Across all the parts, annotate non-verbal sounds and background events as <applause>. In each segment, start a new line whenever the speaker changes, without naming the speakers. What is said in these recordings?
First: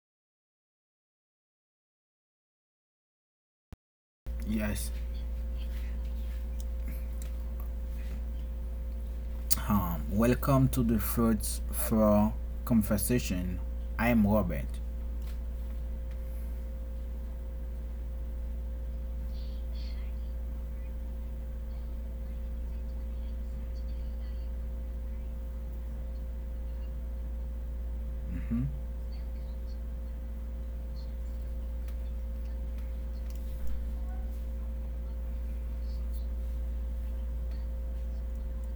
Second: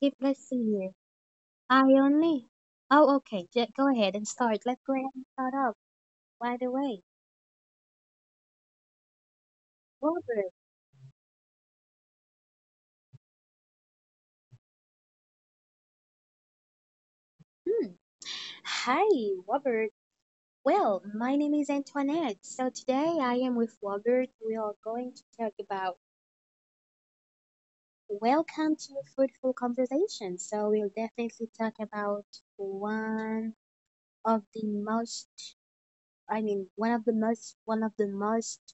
give, let's see here. I only. Oh, okay. J go ahead and start. Let's
Yes.
go ahead and start off. By the way,
Um,
Robert.
welcome to the Fruits for Conversation. I am Robert.
Hmm. Hi, Robert. Well, my name is Antoinette. So today I am with Robert. We are going to talk about
Mm-hmm.
welcome to fruitful conversation. So we'll definitely talk about one of the most, I mean, one of the most, one of the most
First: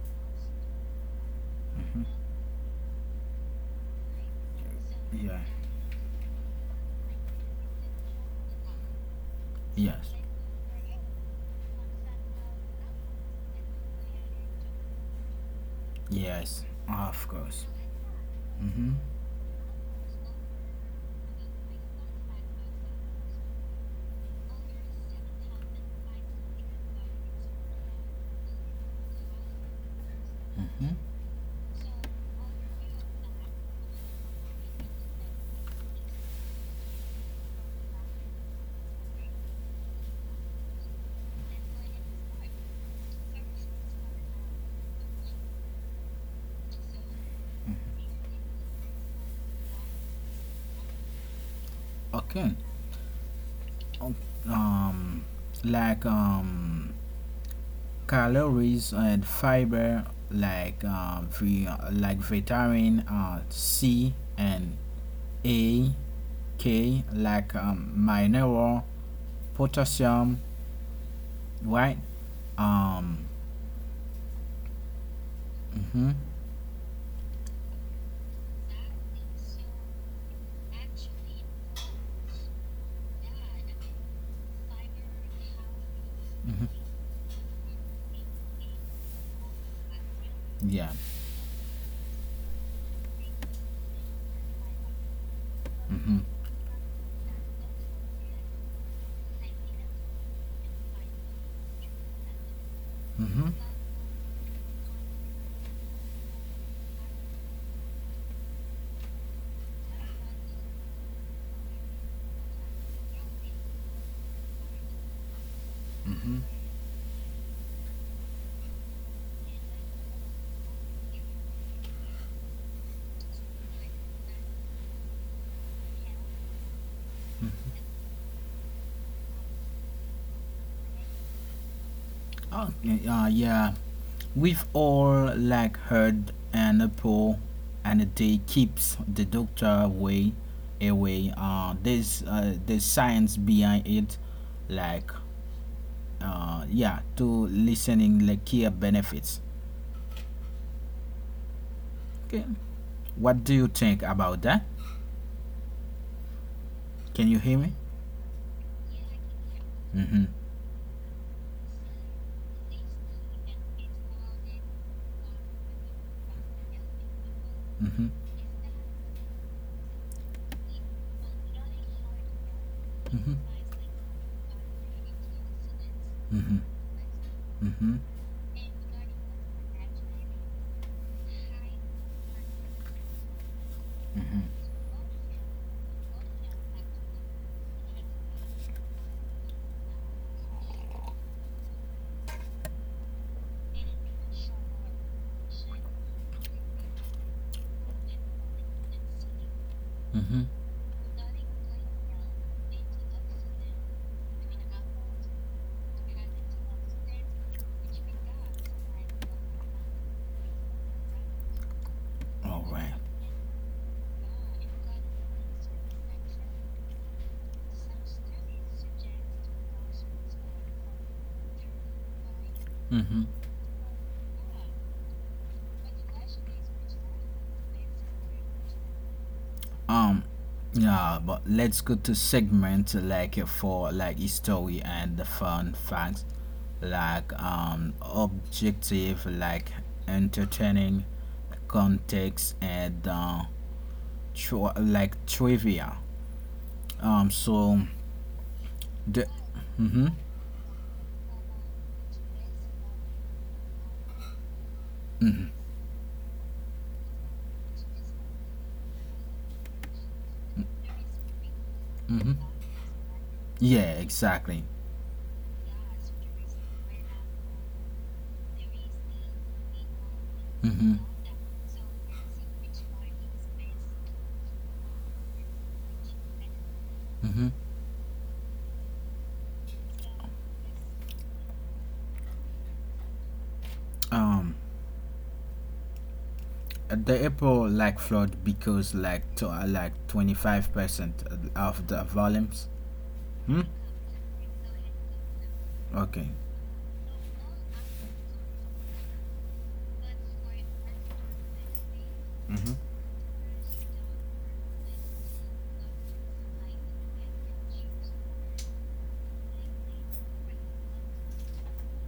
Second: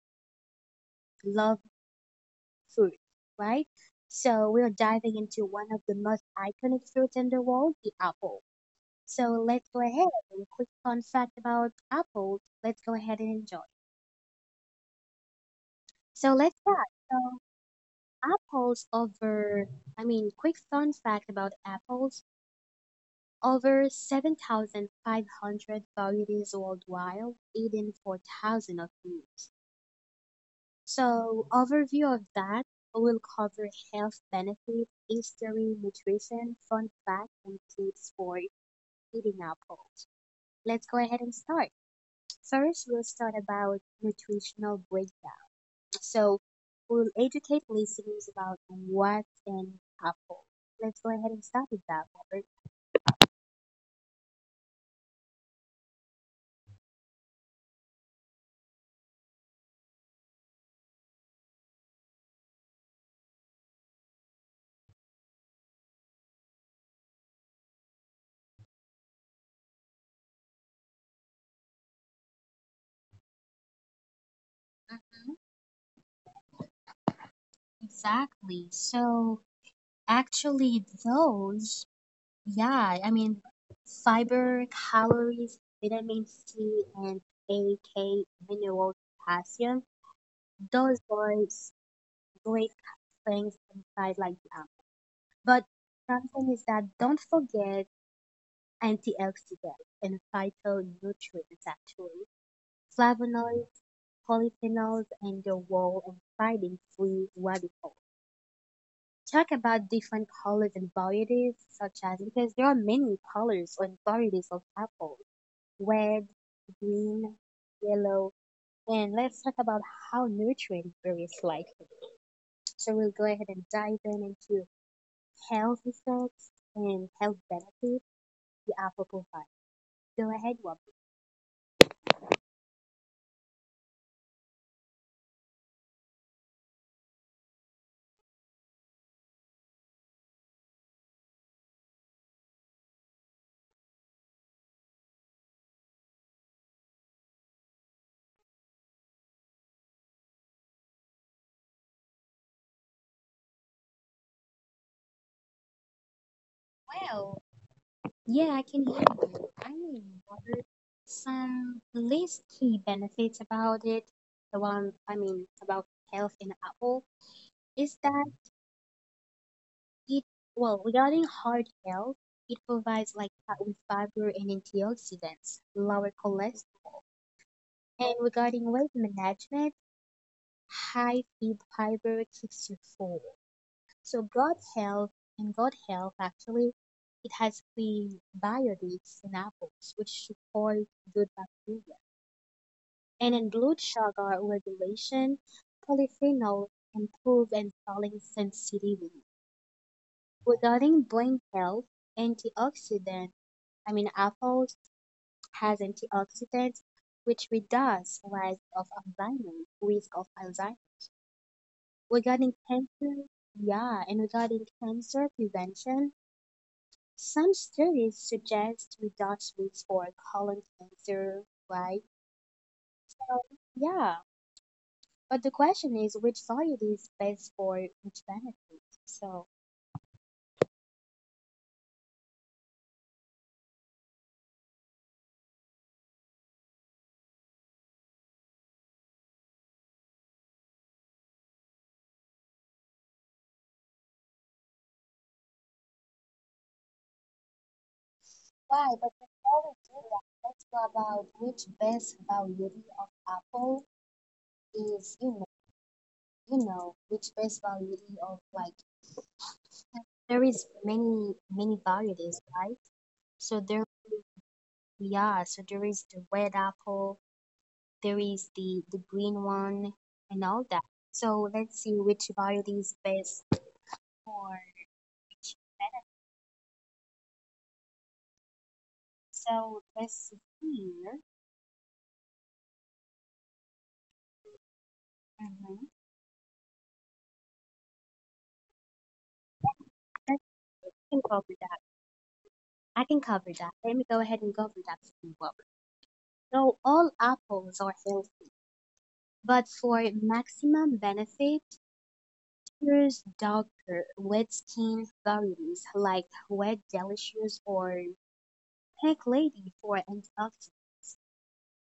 loved
Mm-hmm.
food, right? So we're diving
Yeah.
into one of the most iconic fruits in the world, the apple. So let's go ahead
Yes.
and quick fun fact about apples. Let's go ahead and enjoy. So let's
Yes.
start.
Of
So
course.
apples
Mm-hmm.
over, I mean, quick fun fact about apples. Over 7,500 varieties worldwide, eaten 4,000 of them.
Mm-hmm.
So overview of that will cover health benefits, history, nutrition, fun facts, and tips for eating apples. Let's go ahead and start. First, we'll start about nutritional breakdown. So we'll educate listeners about what an apple. Let's go ahead and start with that, Robert.
Okay. O- Um, like calories and fiber, like like vitamin C and A, K, like mineral, potassium, right? Um,
Mhm,
Mm-hmm.
exactly. So actually, those. Yeah, I mean, fiber, calories, vitamin
Mm-hmm.
C, and A, K, minerals, potassium.
Yeah.
Those are great things inside like that. But
Mm-hmm.
something is that don't forget antioxidants and phytonutrients, actually
Mm-hmm.
flavonoids, polyphenols, and your role in fighting free radicals. Talk about different colors and varieties, such as because there are many colors and varieties of apple,
Mm-hmm.
red, green, yellow, and let's talk about how nutrient varies slightly. So we'll go ahead and dive in into health effects and health benefits the apple provides. Go ahead, Wobble.
Oh, yeah. We've all like heard an apple and a day keeps the doctor away. Away. There's science behind it, like yeah, to listening like care benefits. Okay. What do you think about that? Can you hear
Well,
me?
yeah, I can hear you. I
Mm-hmm.
wondered some least key benefits about it. The one about health in apple
Mm-hmm.
is that It well, regarding heart health, it
Mm-hmm.
provides like fat with fiber and antioxidants, lower
Mm-hmm.
cholesterol.
Mm-hmm.
And regarding weight management, high feed fiber keeps you full. So
Mm-hmm.
gut health, actually it has prebiotics in apples, which support good bacteria. And in blood sugar regulation, polyphenol improve insulin sensitivity.
Mm-hmm.
Regarding brain health, antioxidant apples has antioxidants, which reduce risk of Alzheimer's, risk of Alzheimer's.
All
Regarding
right.
cancer, yeah, and regarding cancer prevention, some studies suggest reduced risk for colon cancer, right?
Mm-hmm.
Yeah, but the question is which variety is best for which benefit? So,
um yeah, but let's go to segment like for like history and the fun facts, like objective, like entertaining context and like trivia, so
why?
the
But before we
mm-hmm,
do that, let's go about which best variety of apple is,
mm-hmm,
you know, which best variety of like, there is many
mm-hmm.
varieties, right? So
Yeah,
there
exactly.
Yeah, so there is the red apple, there is the green one, and all
Mm-hmm,
that. So let's see which variety is best for.
mm-hmm.
So let's see here.
um
Mhm.
the April like flood because like to, like
I
25%
can cover
of the
that.
volumes.
I can
Hmm?
cover that. Let me go ahead and cover that for you.
Okay.
So all apples are healthy, but for maximum benefit,
Mm-hmm.
nature's darker, wet skin varieties like Wet Delicious or Pink Lady for antioxidants,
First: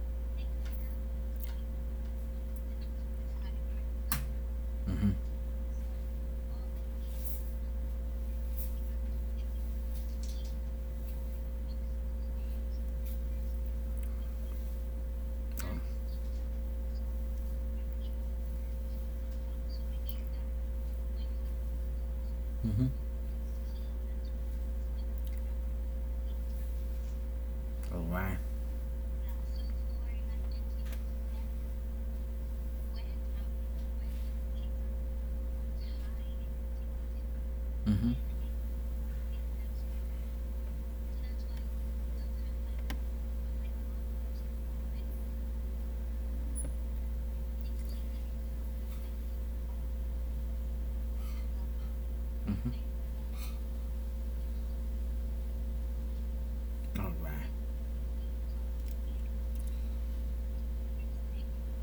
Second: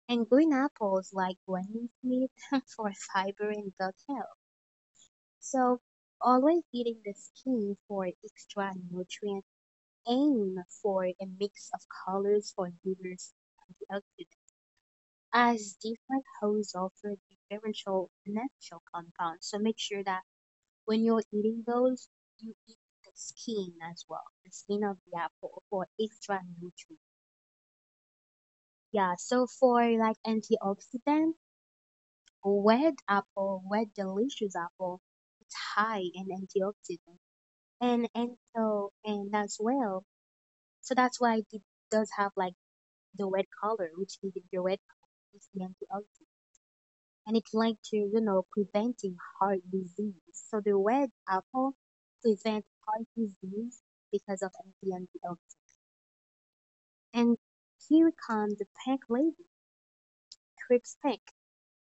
and green apples like Granny Smith <laughs> for fiber and gut health.
Mm-hmm.
So always eating the skin for extra nutrients. Aim for a mix of colors for diverse antioxidants, as different hosts offer differential natural compounds. So make sure that when you're eating those, you eat
Mm-hmm.
the skin as well, the skin of the apple for extra nutrients.
All right.
Yeah, so for like antioxidant, red apple, red delicious apple, it's high in antioxidant, and
Mm-hmm.
and so and as well. So that's why it does have like the red color, which is the red color is the antioxidant, and it's linked to, you know, preventing heart disease. So the red apple prevents heart disease because of antioxidants.
All
And
right.
here comes the Pink Lady, Crips Pink.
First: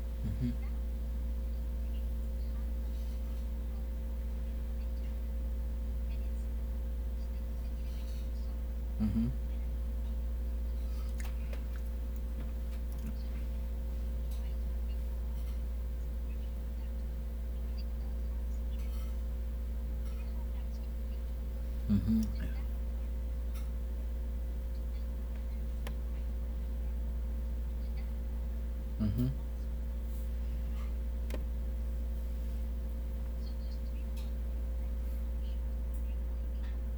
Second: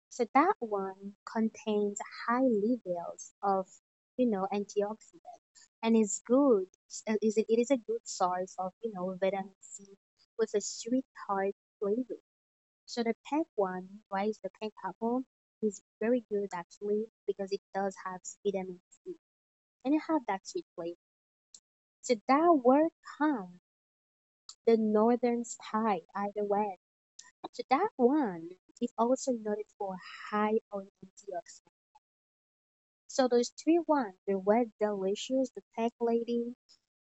So that
Mm-hmm.
one contains high levels of, you know, antioxidant and is good. It is a good source of, you know,
Mm-hmm.
vitamin C with a sweet heart flavor. So the peg one, right, is the peg apple, is very good actually because it does have vitamin C and it have that sweet flavor. So
Mm-hmm.
that word comes the northern sky either way. So that one is
Mm-hmm.
also noted for high on antioxidants. So those three ones, the red delicious, the peg lady,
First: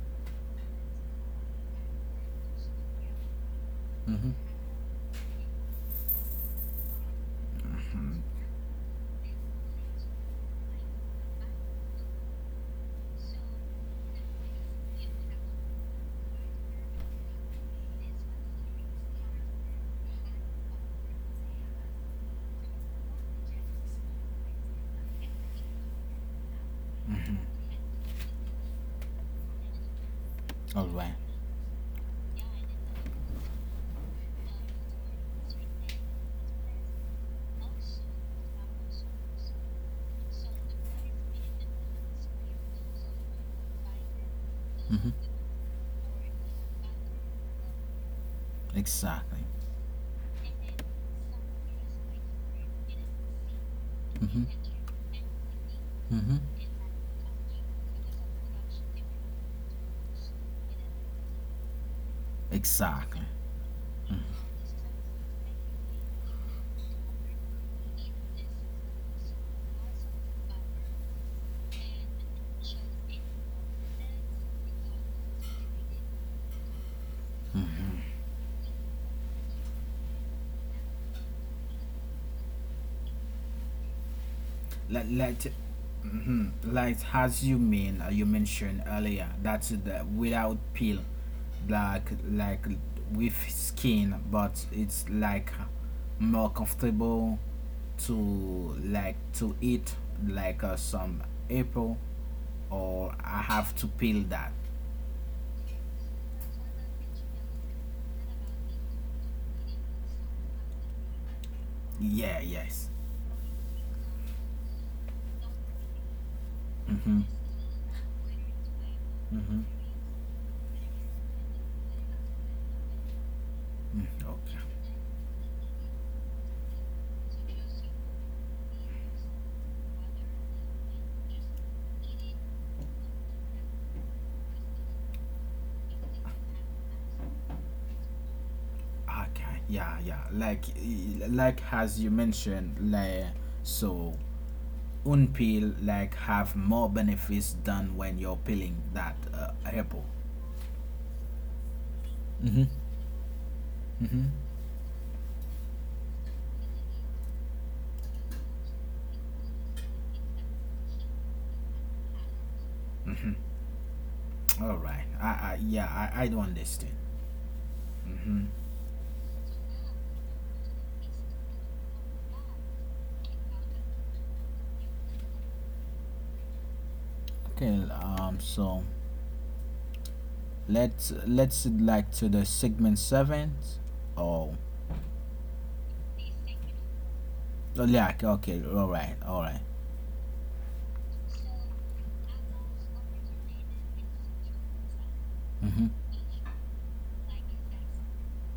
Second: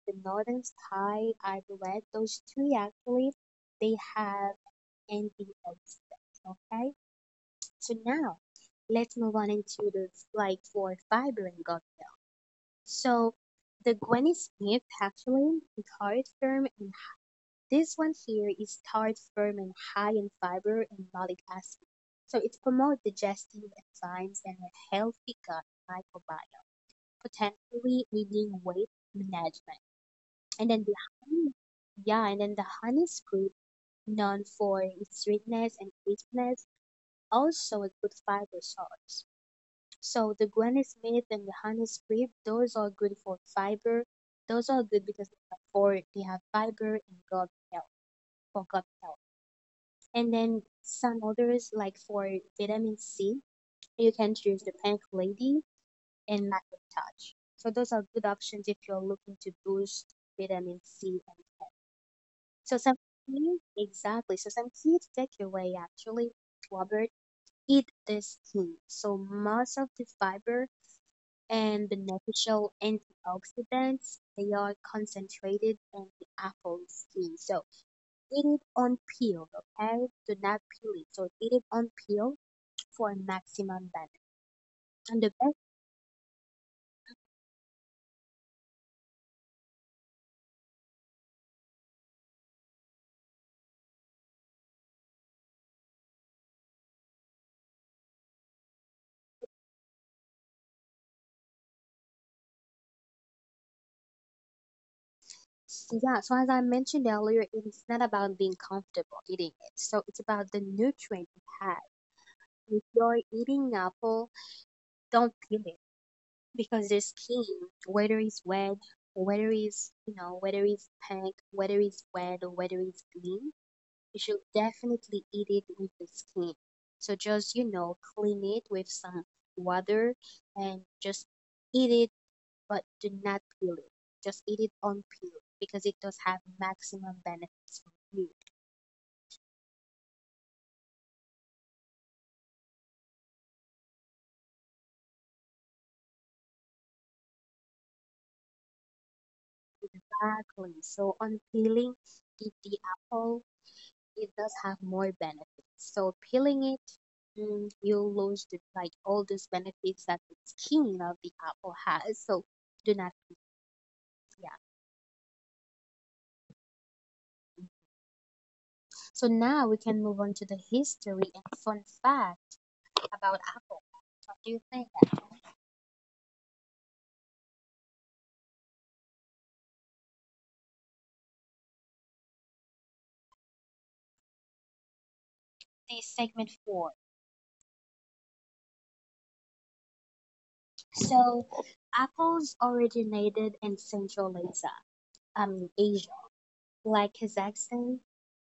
the northern sky, either red, those three actually they
Mm-hmm.
have antioxidants. Okay. So now let's move on into the flight for fiber and gut health. So the Granny Smith actually is hard, firm, and this one here is hard, firm, and high in fiber and malic acid. So it promotes digestive enzymes and a healthy gut microbiome,
Mm-hmm.
potentially leading weight management. And then
All right.
honey, the honey scoop, known for its sweetness and crispness, also a good fiber source. So the Gwen Smith and the Honey Crisp, those are good for fiber. Those are good
Mm-hmm.
because they have fiber and gut health for gut health.
Exactly.
And then some others like for vitamin C, you can choose
Mm-hmm.
the Pink Lady and
Mm-hmm.
Macintosh. So those are good options if you're looking to boost vitamin C. And so some
Exactly.
key, exactly. So some key takeaway actually, Robert, eat this key. So most of the fiber and beneficial antioxidants, they are concentrated in the apple skin. So eat it on peel, okay? Do not peel it. So eat it on peel for maximum benefit.
Let,
And the
let,
best
hmm, like as you mean you mentioned earlier, that's the without peel, like with skin, but it's like more comfortable to like to eat, like some apple, or I have to peel that.
Yeah, so as I mentioned earlier, it is not about being comfortable eating it. So it's about the nutrient it has.
Yeah,
If
yes.
you're eating apple, don't peel it because the
Mm-hmm.
skin, whether it's red, whether
Mm-hmm.
it's, you know, whether it's pink, whether it's red, or whether it's green,
Mm,
you should
okay.
definitely eat it with the skin. So just, you know, clean it with some water and just eat it, but do not peel it. Just eat it unpeeled because it does have maximum benefits for you.
Okay. Yeah, yeah. Like, like as you mentioned, like so, unpeel like have more benefits than when you're peeling that apple.
Exactly. So unpeeling
Mm-hmm.
the apple,
Mm-hmm.
it does have more benefits. So peeling it, you'll lose like, all those benefits that the skin of the apple has. So do not peel. Yeah.
All right. I yeah, I don't understand. Mm-hmm.
So now we can move on to the history and fun fact about apples. What do you think?
Okay. So let's like to the segment seven. Oh.
This is segment four.
Oh, yeah. Okay. Okay, all right. All right.
So apples originated in Central Asia, I mean
Mm-hmm.
Asia, like Kazakhstan,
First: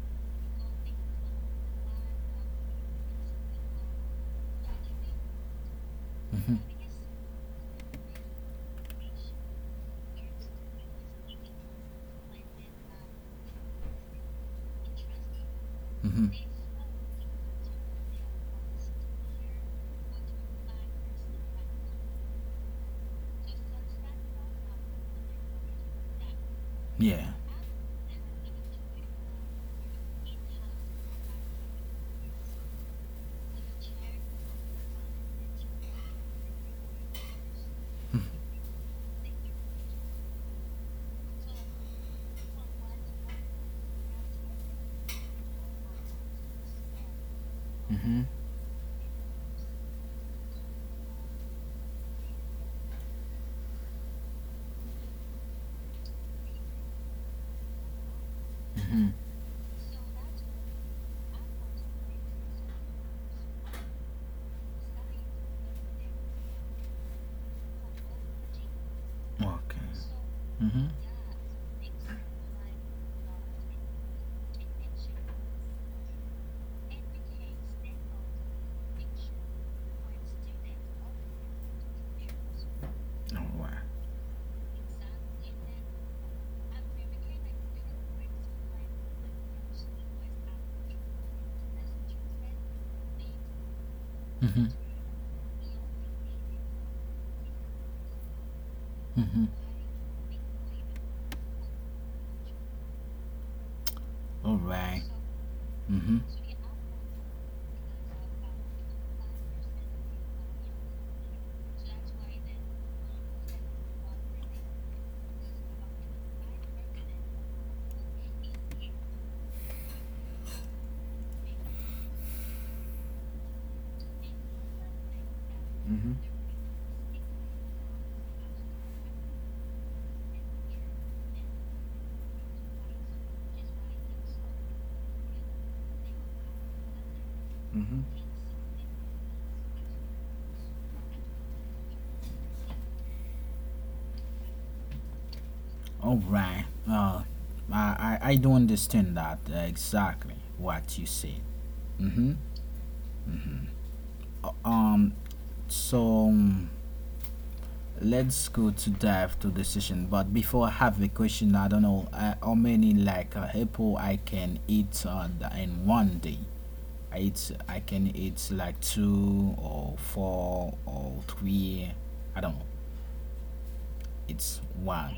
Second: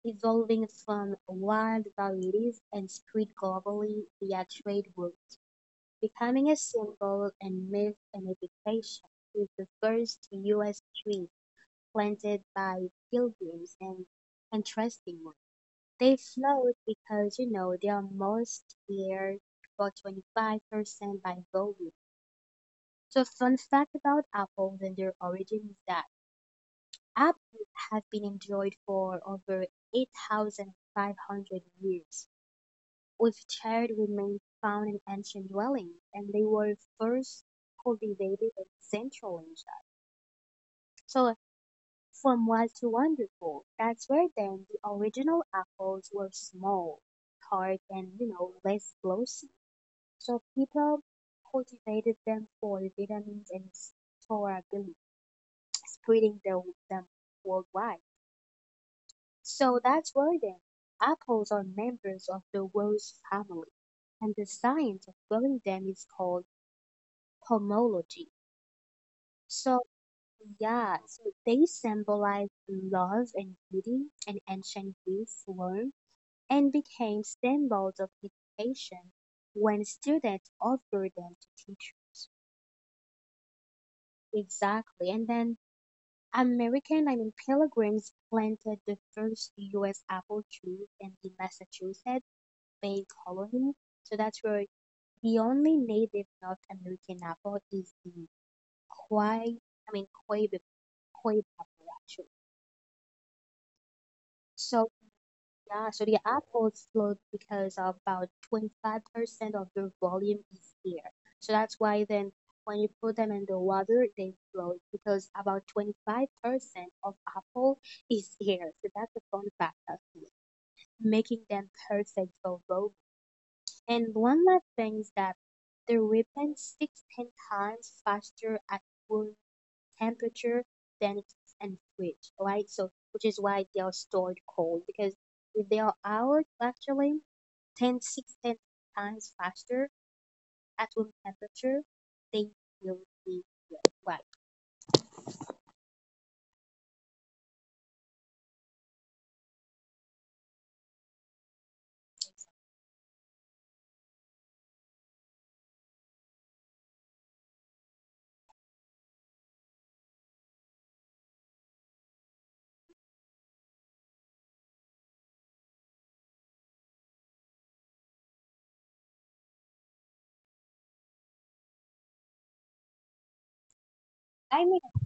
evolving from wild varieties and spread globally via trade routes, becoming
Mm-hmm.
a symbol and myth and education, with the first U.S. tree planted by pilgrims, and interesting one, they
Mm-hmm. Mm-hmm.
float because, you know, they are most cleared about 25% by volume. So fun fact about apples and their origin is that
Yeah.
apples have been enjoyed for over 8,500 years, with charred remains found in ancient dwellings, and they were first cultivated in Central Asia. So from wild to wonderful, that's where then the original apples were small, hard, and,
Mm-hmm.
you know, less glossy. So people cultivated them for the vitamins and storability, spreading them worldwide.
Mm-hmm.
So that's why then apples are members of the rose family, and the science of growing them is called pomology.
Okay.
So
Mm-hmm.
yeah, so they symbolize love and beauty, and ancient Greece learned and became symbols of education when students offered them to teachers.
All right.
Exactly. And then pilgrims planted the first U.S. apple trees in the Massachusetts Bay Colony. So that's where
Mm-hmm.
the only native North American apple is the
Mm-hmm.
Quay, I mean, Quay, Quay apple, actually.
All
So
right.
yeah, so
Mm-hmm.
the app was slowed because of about 25% of your volume is air. So that's why then when you put them in the water, they float because about 25% of apple is air. So that's a fun fact of it, making them perfect for robots. And one last thing is that the
Mm-hmm.
weapon sticks 10 times faster at temperature than and fridge, right? So which is why they are stored cold because if they are out actually 10
Mm-hmm.
6 10 times faster at room temperature, they will be red, right.
All right. I do understand that exactly what you said. Mm-hmm. Uh, Um. So. um, Let's go to dive to decision. But before, I have a question. I don't know how many like apple I can eat in one day. I can eat like two or four or three. I don't know. It's
I mean,
one.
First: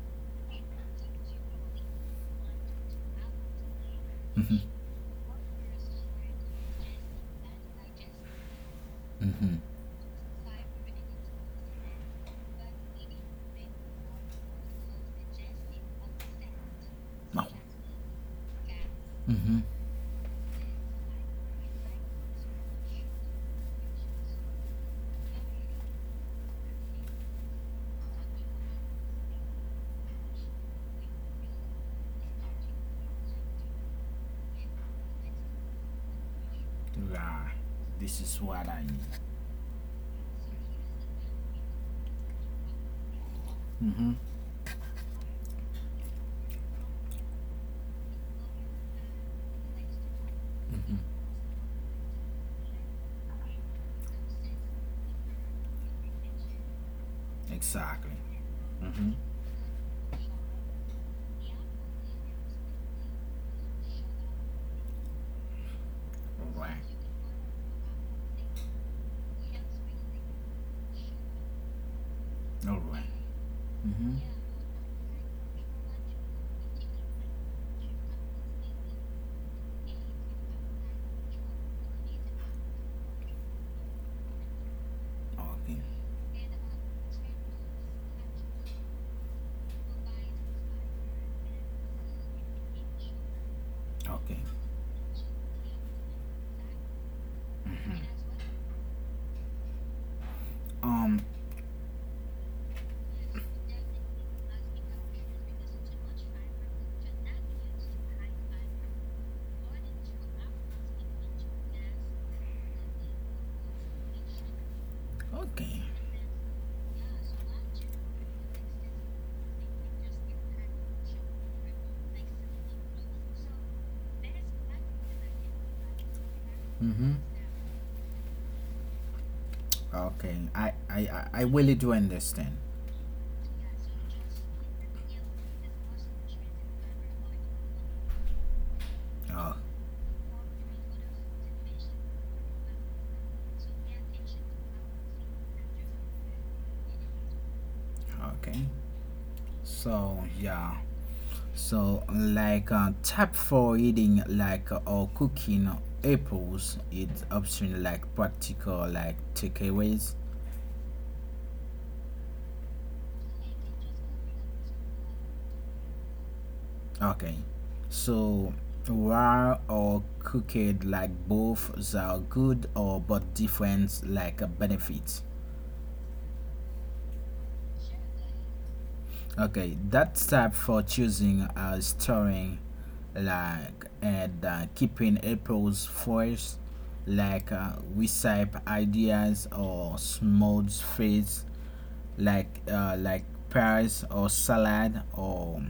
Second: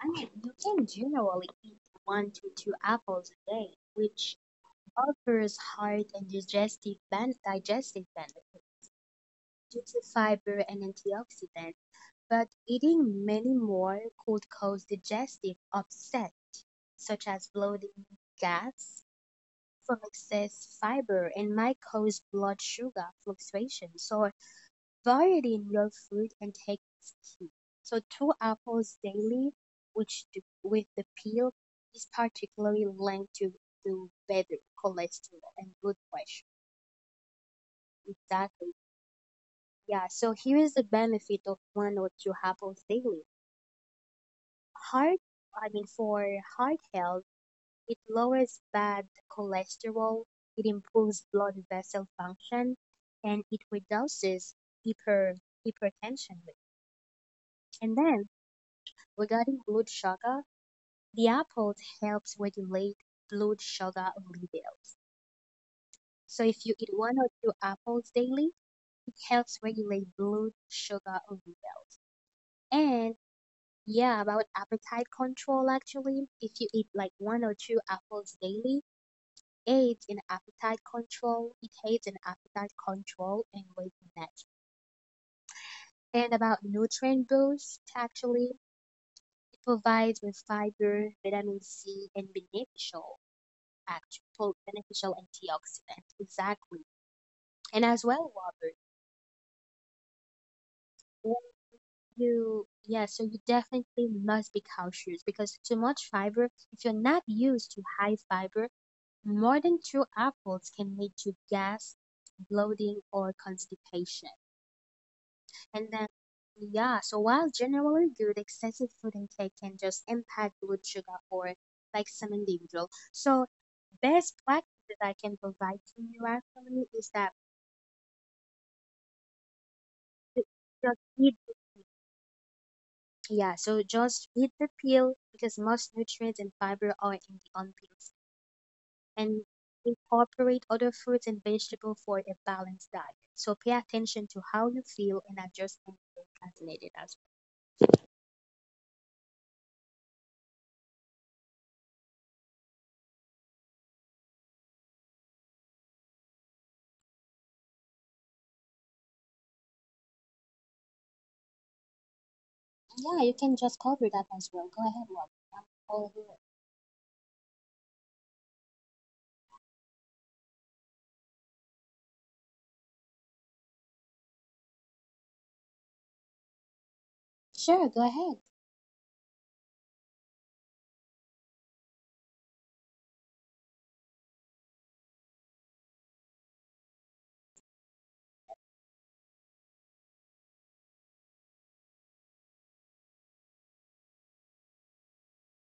I mean, you can generally eat 1 to 2 apples a day, which
Mhm.
offers heart and digestive digestive benefits
Mhm.
due to fiber and antioxidants. But eating many more could cause digestive upset, such
No.
as bloating, gas
Mhm.
from excess fiber, and might cause blood sugar fluctuations. So variety in your food intake is key. So two apples daily, which do, with the peel, is particularly linked to better cholesterol and blood pressure.
Yeah. This is
Exactly.
what I need.
Yeah. So here is the benefit of 1 or 2 apples daily.
Mhm.
Heart I mean for heart health, it lowers bad cholesterol, it improves blood vessel function, and it reduces hyper hypertension rate. And
Exactly.
then
Mhm.
regarding blood sugar, the apple helps regulate blood sugar levels. So
All
if you
right.
eat 1 or 2 apples daily, it helps regulate blood sugar level.
All right.
And yeah,
Mhm.
about appetite control, actually, if you eat like 1 or 2 apples daily, aids in appetite control. It aids in appetite control and weight management.
Okay.
And about nutrient boost, actually, it provides with fiber, vitamin C, and
Okay.
beneficial antioxidants. Exactly. And as well, Robert,
Um.
when you yeah, so you definitely must be cautious because too much fiber, if you're not used to high fiber, more than two apples can lead to gas, bloating, or constipation.
Okay.
And then, yeah, so while generally good, excessive food intake can just impact blood sugar for like some individual. So best practices I can provide to you actually is
Mm-hmm.
that
Okay.
ju-
I
just
I I-
eat,
I really do understand.
just eat the peel because most nutrients and fiber are in the on peels and
Oh.
incorporate other fruits and vegetables for a balanced diet. So pay attention to how you feel and adjust and as needed as
Okay. So yeah. So like tap for eating, like or cooking apples, it's option, like practical like takeaways.
well. Yeah, you can just cover that as well. Go ahead, Rob. I'm all ears.
Okay. So raw or cooked, like both are good, or but different like benefits.
Sure, go ahead.
Okay, that's tab for choosing storing like and keeping apples first, like recipe ideas or smooth foods like pies or salad or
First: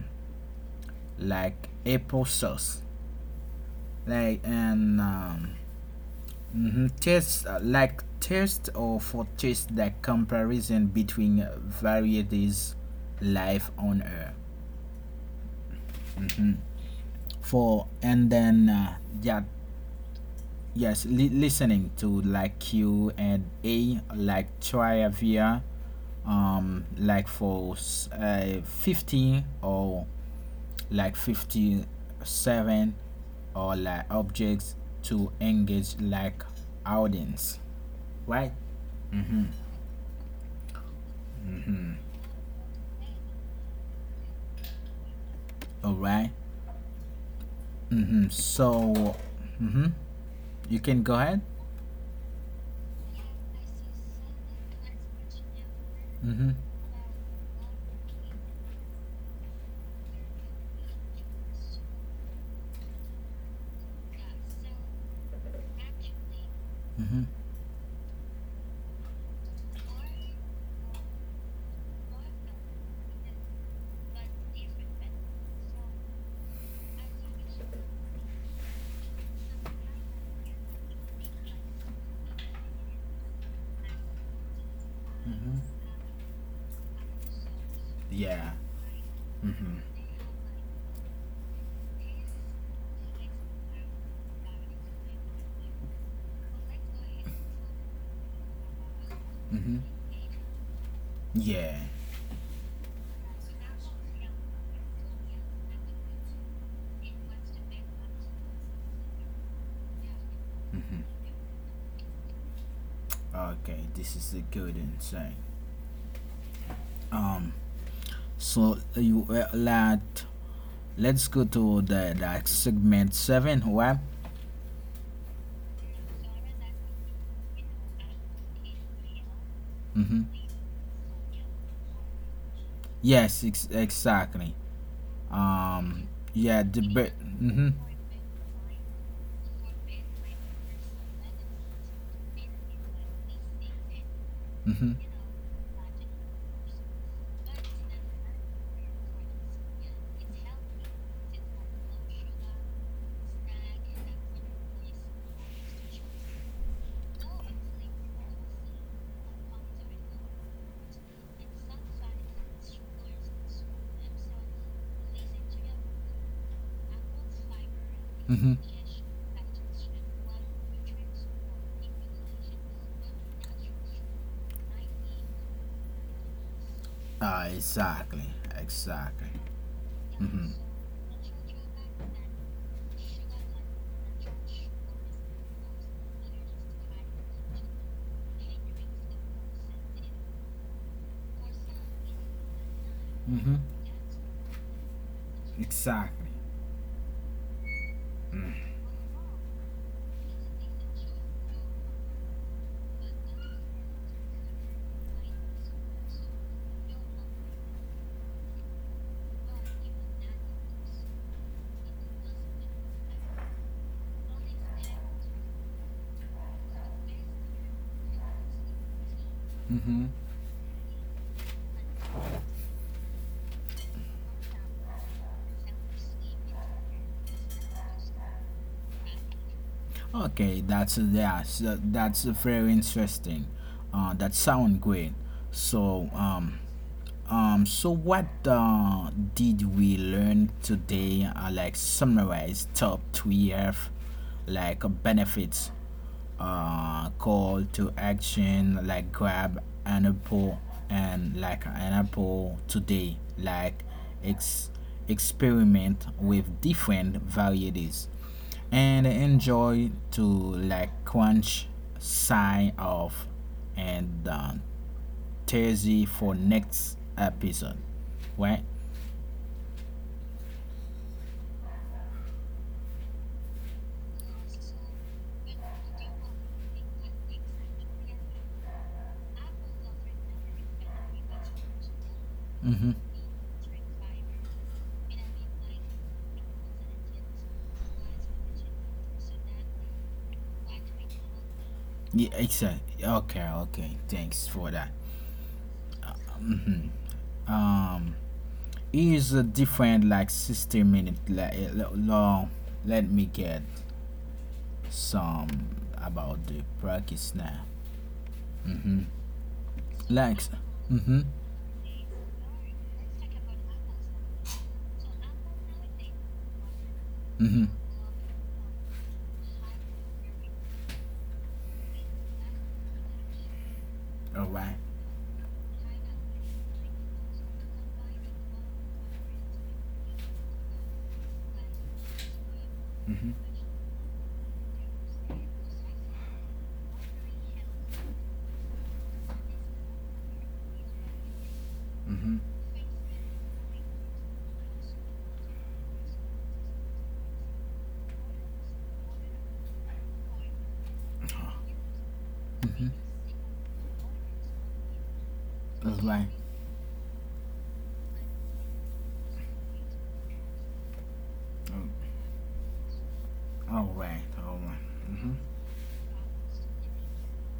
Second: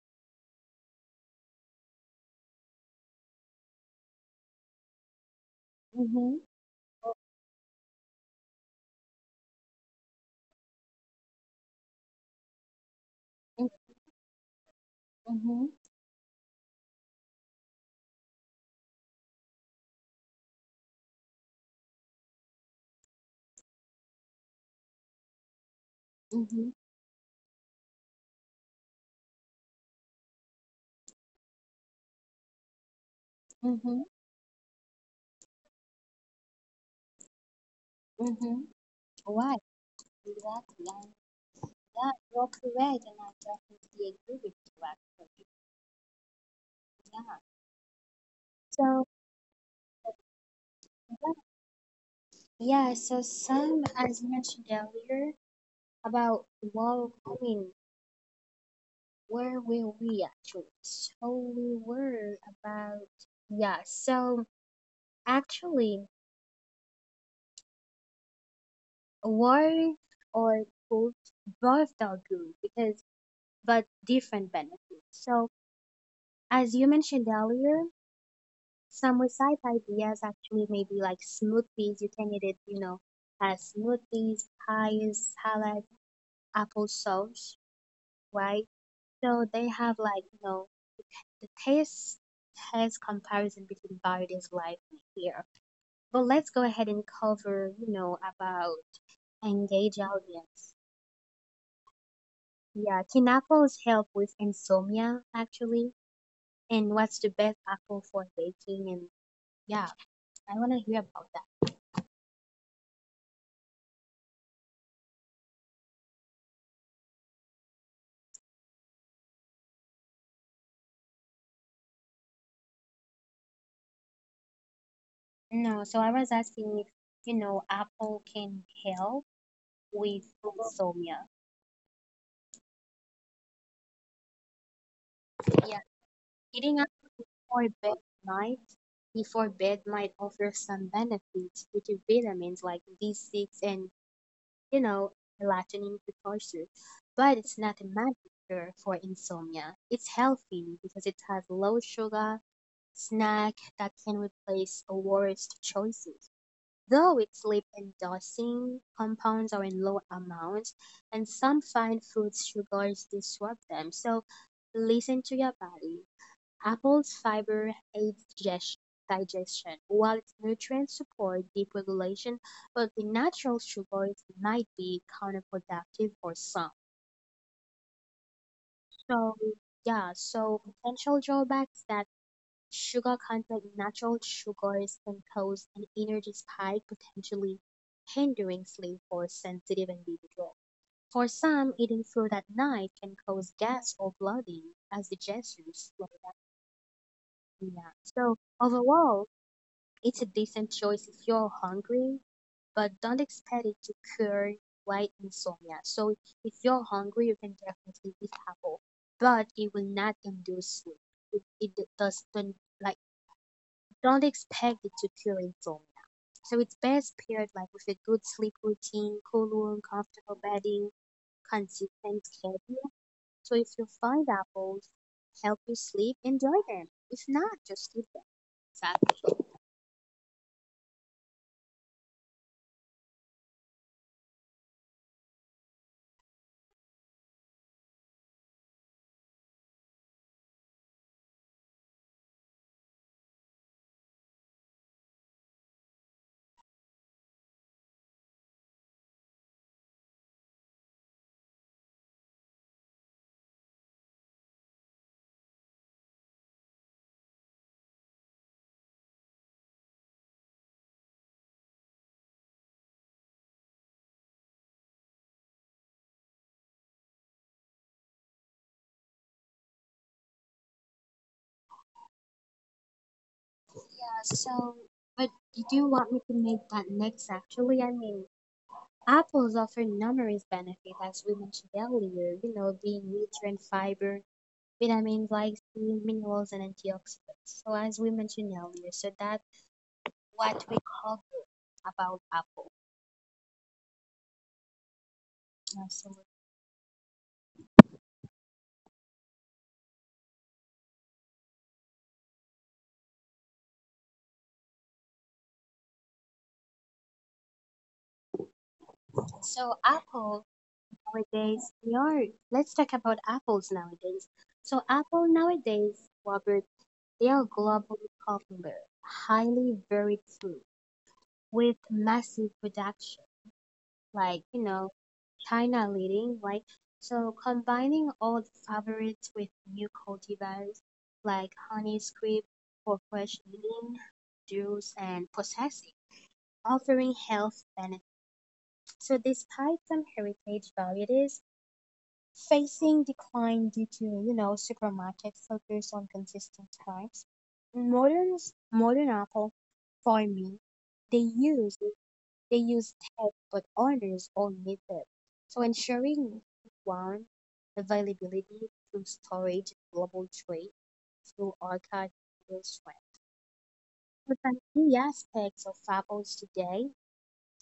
like apple sauce, like and
Mm-hmm.
mhm, taste like taste or for taste, like comparison between varieties, life
Mm-hmm.
on earth. For and then yeah, yes, listening to like q and a, like trivia,
Mm-hmm.
like for 50 or like 57 or
Mm-hmm.
like objects to engage like audience, right.
Mm-hmm. Why? Exactly. And
Mm-hmm.
yeah, you're correct, and I definitely agree with you actually.
All right.
Yeah.
Mm-hmm.
So
So mm-hmm. You can go
yeah,
ahead.
yeah, so Sam, as mentioned earlier, about
Mm-hmm.
well, I mean, where were we actually? So we were about yeah. So actually,
Mm-hmm.
war or both both are good because but different benefits. So as you mentioned earlier, some recite ideas actually maybe like smoothies. You can eat it, you know, as smoothies, pies,
Mm-hmm.
salad, applesauce,
Yeah.
right? So they
Mm-hmm.
have, like, you know, the taste test comparison between varieties like here. But let's go ahead and cover, you know, about
Mm-hmm.
engage audience.
Yeah.
Yeah, can apples help with insomnia actually? And what's the best apple for baking? And yeah, I want to hear about that.
Okay, this is a good insane. Um, so you lad, let's go to the like segment seven. What?
No, so I was asking if, you know, apple can help with
Mm-hmm.
insomnia.
Yes, exactly.
Yeah,
Um, yeah,
eating
the
apple
bit.
before
Mm-hmm.
bed might before bed might offer some benefits due to vitamins like B6 and, you
Mm-hmm.
know, melatonin precursor. But it's not a magic cure for insomnia. It's healthy because it has low sugar snack that can replace the worst choices. Though its lip-endorsing compounds are in low amounts, and some fine food sugars disrupt them, so listen to your body. Apple's fiber aids
Mm-hmm.
digestion, while its nutrients support deep regulation, but the natural sugars might be counterproductive for some.
Exactly. Exactly.
So, yeah,
Mm-hmm.
so potential drawbacks that sugar content in natural sugars can cause an energy spike, potentially hindering sleep for sensitive individuals. For some, eating food at night can cause
Mm-hmm.
gas or bloating as digestion slows
Exactly.
down. So overall, it's a decent choice if you're hungry, but don't expect it to cure white insomnia. So if you're hungry, you can definitely eat apple, but it will not induce sleep. It does not, like, don't expect it to cure insomnia. So it's best paired like with a good sleep routine, cool room,
Mm-hmm.
comfortable bedding, consistent schedule. So if you find apples help you sleep, enjoy them. If not, just eat them. Exactly.
Okay, that's yeah, so that's very interesting. That sound great. So so what did we learn today? Like summarize top three F, like benefits, call to action, like grab an apple and like an apple today, like ex- experiment with different varieties and enjoy to like quench, sign off and Thursday for next episode, right.
Yeah, so, but you do want me to make that next, actually? I mean, apples offer numerous benefits as we mentioned earlier, you know,
Mm-hmm.
being richer in fiber, vitamins like C, minerals, and antioxidants. So, as we mentioned earlier, so that what we call about
Yeah,
Apple.
exactly. Okay, okay, thanks for that.
Absolutely.
Mhm. um is a different like 60 minute, like long. Let me get some about the practice now,
So
like
Apple
mm-hmm.
nowadays, we are, let's talk about apples nowadays. So Apple nowadays, Robert, they are
Mm-hmm.
globally popular, highly varied food with massive production,
All
like, you
right.
know, China leading, right? So combining old favorites with new cultivars like honey script for fresh
Mm-hmm.
eating, juice and processing, offering health benefits. So despite some heritage value, it is
Mm-hmm.
facing decline due to, you know, supermarket focus on consistent types. Modern modern Apple farming, they use they use tech but others omit it. So
All right.
ensuring one availability through storage global trade through archive elsewhere.
All right.
But some
All right.
key
Mm-hmm.
aspects of Apples today,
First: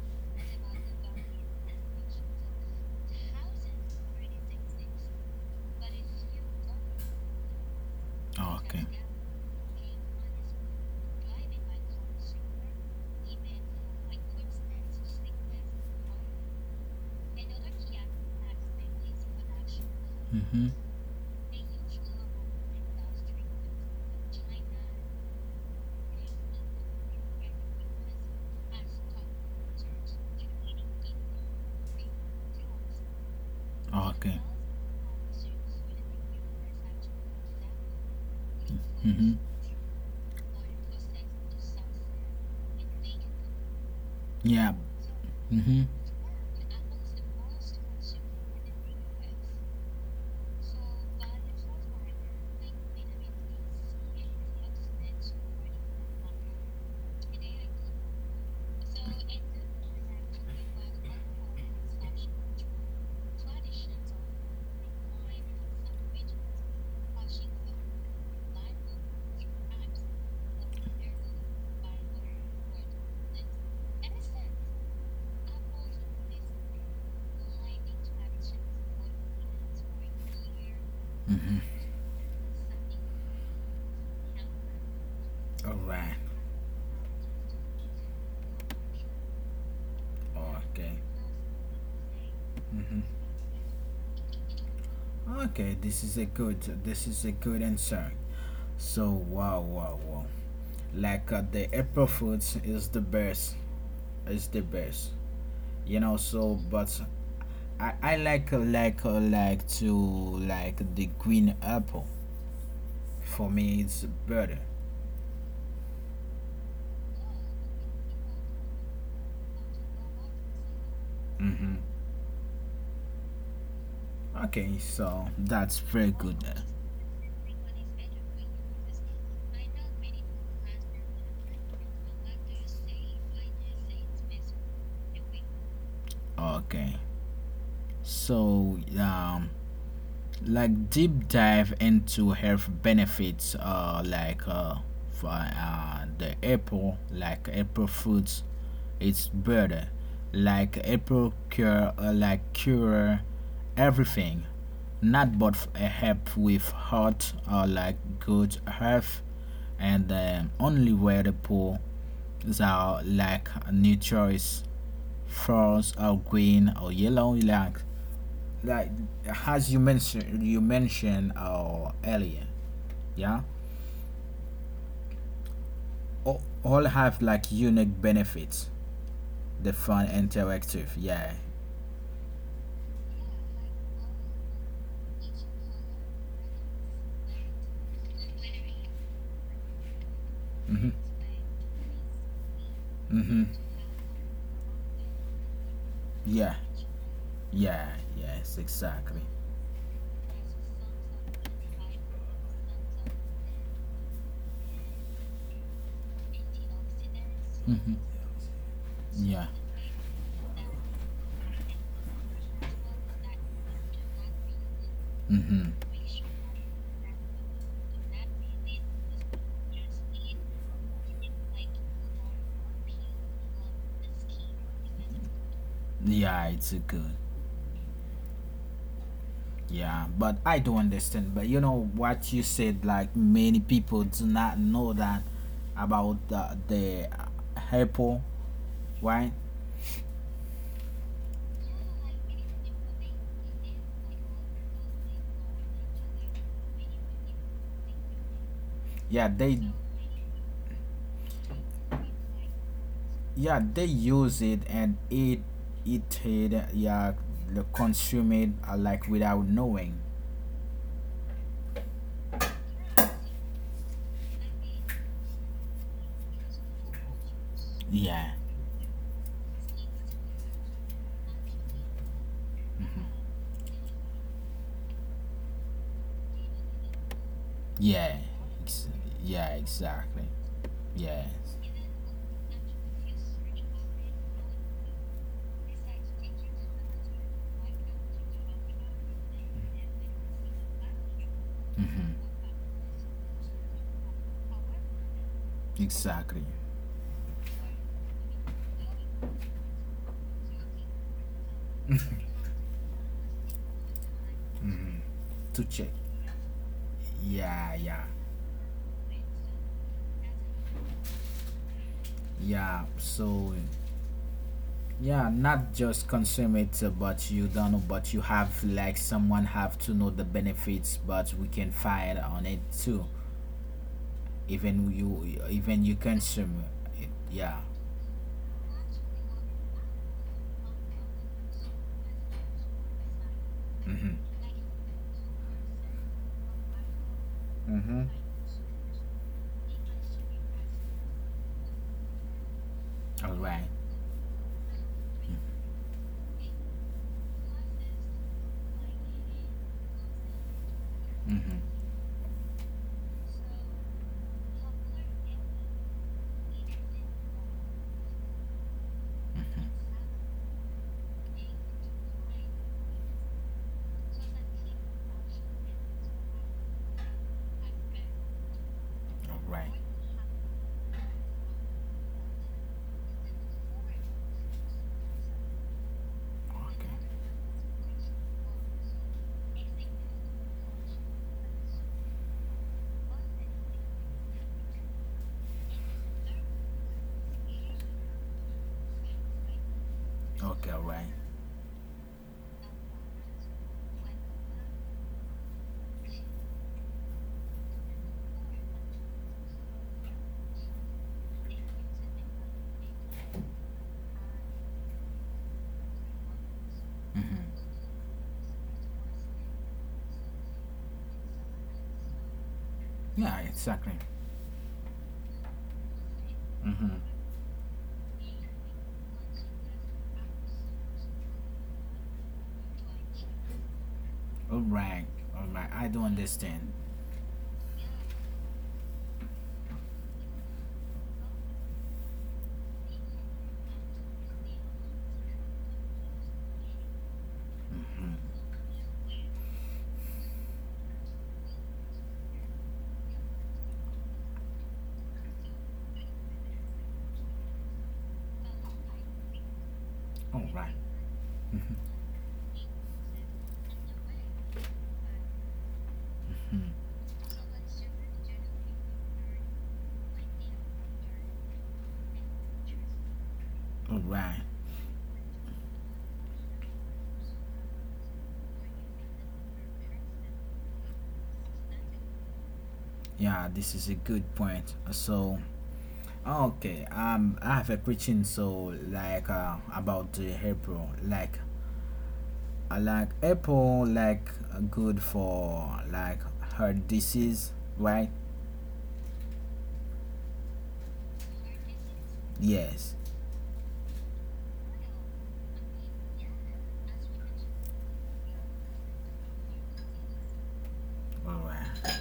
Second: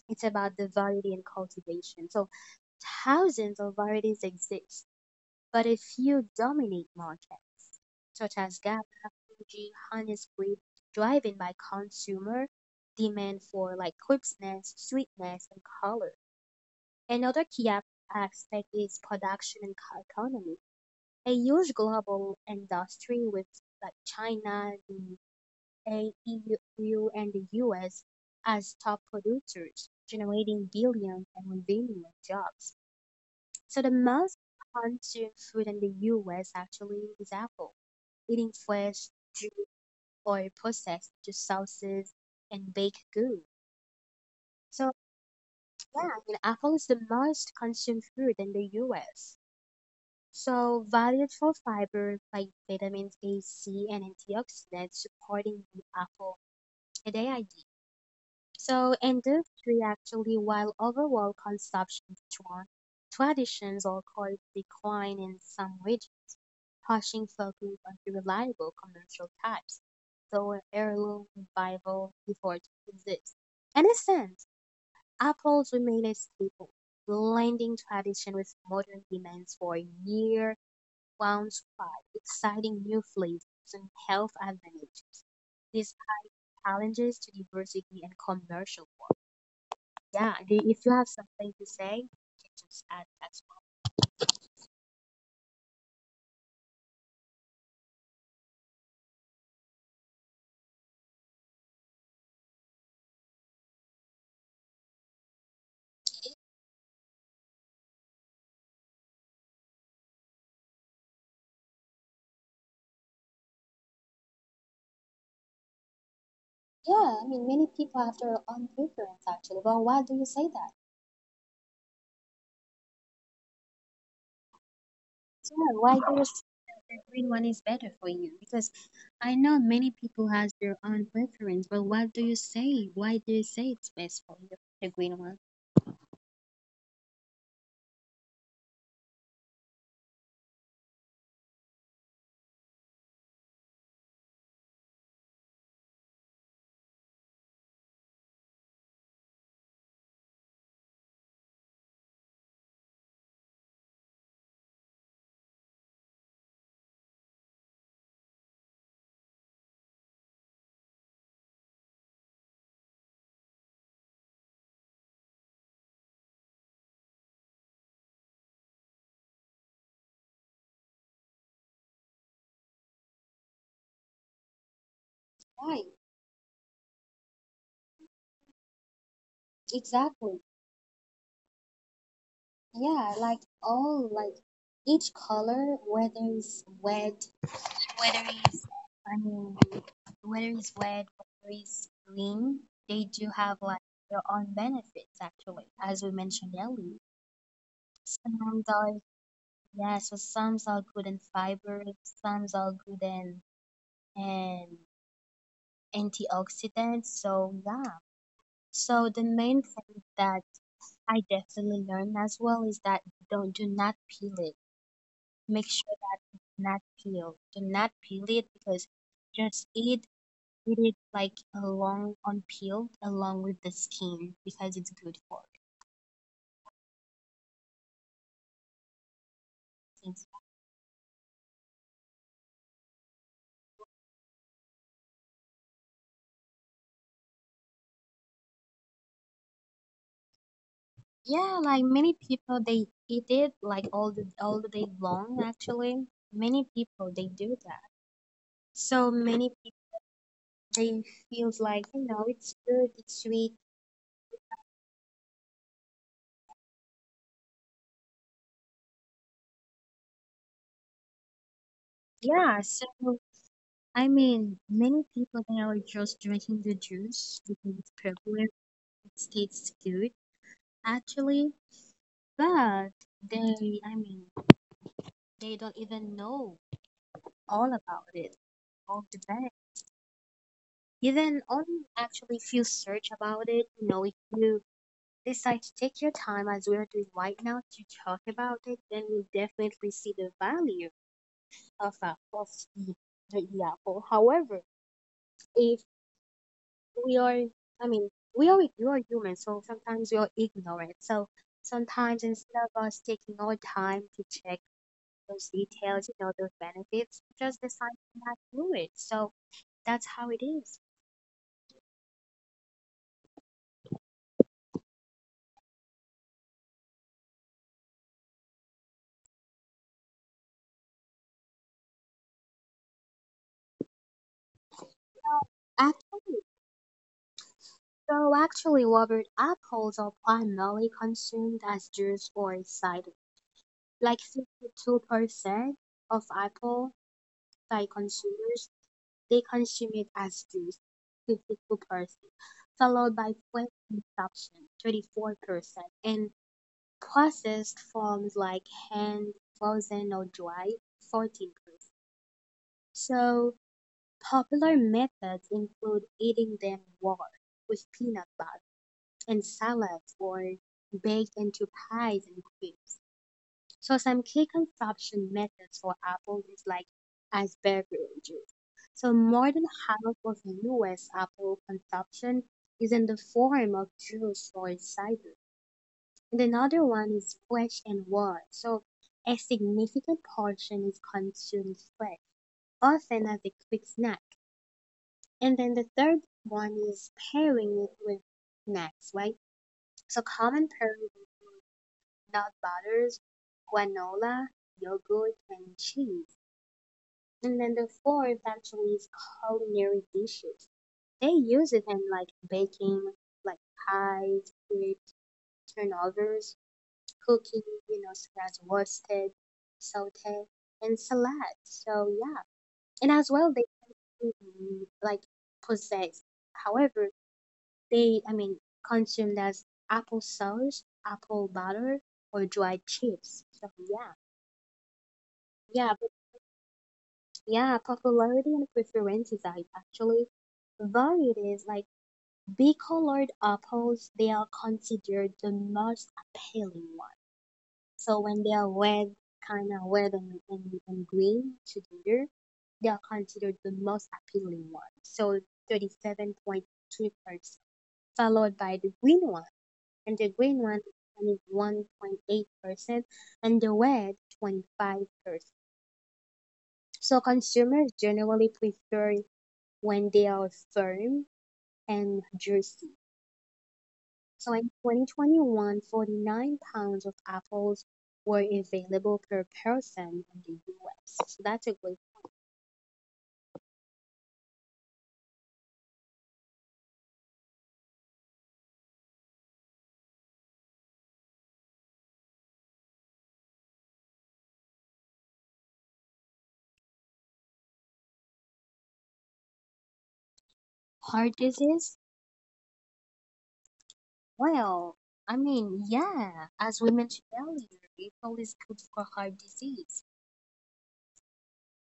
it's about the variety and cultivation. So thousands of varieties exist, but a few dominate markets, such as GABA,
Okay.
Fuji, Honey Squid, driven by consumer demand for like crispness, sweetness, and color. Another key aspect is production and economy.
Mm-hmm.
A huge global industry with like China, the A- EU, and the US as top producers, generating billions and revenue and jobs. So the most
Okay.
consumed food in the US actually is apple, eating fresh,
Mm-hmm.
juice, or processed to sauces and baked goods.
Yeah.
So
Mm-hmm.
yeah, I mean, apple is the most consumed food in the US. So valued for fiber like vitamins A, C, and antioxidants supporting the apple and AID. So industry actually, while overall consumption strong, traditions or called decline in some regions. Pershing fell group under reliable commercial types, though an heirloom revival effort exists. In a sense, apples remain a staple, blending tradition with modern demands for a near one's
Mm-hmm.
pride, exciting new flavors and health advantages.
All
These
right.
challenges to diversity and commercial work. Yeah, and if
Okay.
you have something to say, you can just add
Mm-hmm.
as well.
Okay. This is a good. This is a good answer. So wow, wow, wow. Like the April Foods is the best. Is the best. You know. So, but I like like to like the green apple. For me, it's better.
Yeah, I mean, many people have their own preference actually. Well, why do you say that?
Mm-hmm. Okay. So that's
Yeah, why
very
do you
good.
think the green one is better for you? Because I know many people has their own preference, but what do you say? Why do you say it's best for you, the green one?
Okay. So, like deep dive into health benefits, like for, the apple, like apple fruits, it's better. Like apple cure, like cure everything, not but help with heart or like good health, and only where the poor is our like new choice, false or green or yellow, like as you mentioned earlier, yeah,
Right,
all have like unique benefits, the fun
exactly.
interactive, yeah.
Yeah, like all, like each color, whether it's red, whether it's, I mean, whether it's
Mm-hmm.
red, whether it's green, they do
Mm-hmm.
have like their own benefits actually, as we
Yeah,
mentioned earlier.
yeah, yes,
And
exactly.
yeah, so some's are good in fiber, some's are good in and antioxidants. So
Mm-hmm.
yeah. So the
Yeah.
main thing that I definitely learned as well is that don't do not peel it.
Mm-hmm.
Make sure that not peel. Do not peel it because just eat it like along unpeeled along with the skin because it's good for it.
Yeah, it's a good yeah,
It's-
but I don't understand, but you know what you said, like many people do not know that about the apple, right.
yeah, like many people they eat it like all the day long actually. Many people they do that. So
Yeah,
many
they
people they feels like, you know, it's good, it's
yeah,
sweet.
they use it and eat, eat it, yeah, consume it like without knowing.
Yeah, so I mean, many people they are just drinking the juice because it's
Yeah,
popular, it tastes good actually, but they, I mean, they don't even know all
yeah,
about it,
ex-
all the
yeah,
bad.
exactly,
You
yeah.
then only actually if you search about it, you know, if you decide to take your time as we're doing right now to talk about it, then you'll definitely see the value alpha
Mm-hmm.
of the, the apple. However, if
Exactly.
we are, I mean, we are human, so sometimes we are ignorant. So sometimes instead of us taking our time to check those
To check,
details, you know, those benefits, we just
yeah,
decide
yeah,
not to do it. So that's how it is.
yeah, so yeah, not just consume it but you don't know, but you have like someone have to know the benefits, but we can find on it too, even you
Actually,
consume it, yeah.
so actually, Robert, apples are primarily consumed as juice or cider.
Mm-hmm.
Like 52% of apple by
Mm-hmm.
consumers they consume it as juice, 52%, followed
All
by
right.
plant consumption, 34%, and processed forms like hand, frozen, or dry,
Mm-hmm.
14%. So, popular methods include eating them raw with peanut butter and
Mm-hmm.
salads or baked into pies and cakes. So some key consumption methods for apple is like as beverage juice. So
All
more than
right.
half of US apple consumption is in the form of juice or cider. And another
Okay.
one is fresh and raw. So a significant portion is consumed fresh, often as a quick snack. And then the third one is pairing it with snacks, right? So common
Okay. All
pairing
right.
is nut butters, granola, yogurt, and cheese. And then the fourth actually is culinary dishes. They use it in like baking, like pies, crepes, turnovers,
Mm-hmm.
cooking, you know, such as roasted, saute, and salad. So yeah, and as
Yeah,
well they
exactly.
mm, like possess.
Mm-hmm.
However, they I mean consumed as applesauce, apple butter, or dried chips. So yeah,
All right. All right. I
yeah.
do understand.
Yeah, popularity and preferences are actually varied. Is like bicolored apples, they are considered the most appealing one.
Mm-hmm.
So when they are red, kind of red and green together, they are considered the most appealing one. So 37.2%, followed by the green one. And the
All
green
right.
one is 1.8%, and the red 25%.
Mm.
So consumers generally prefer when they are firm and juicy.
All right.
So in 2021, 49 pounds of apples were available per person in the US. So that's a great
Yeah, this is a good point. So, okay. I have a preaching. So, like, about the April, like, I like apple, like, good for like heart disease, right?
heart disease.
Yes.
Well, I mean, yeah, as we mentioned earlier, apple is good for heart disease.
All right.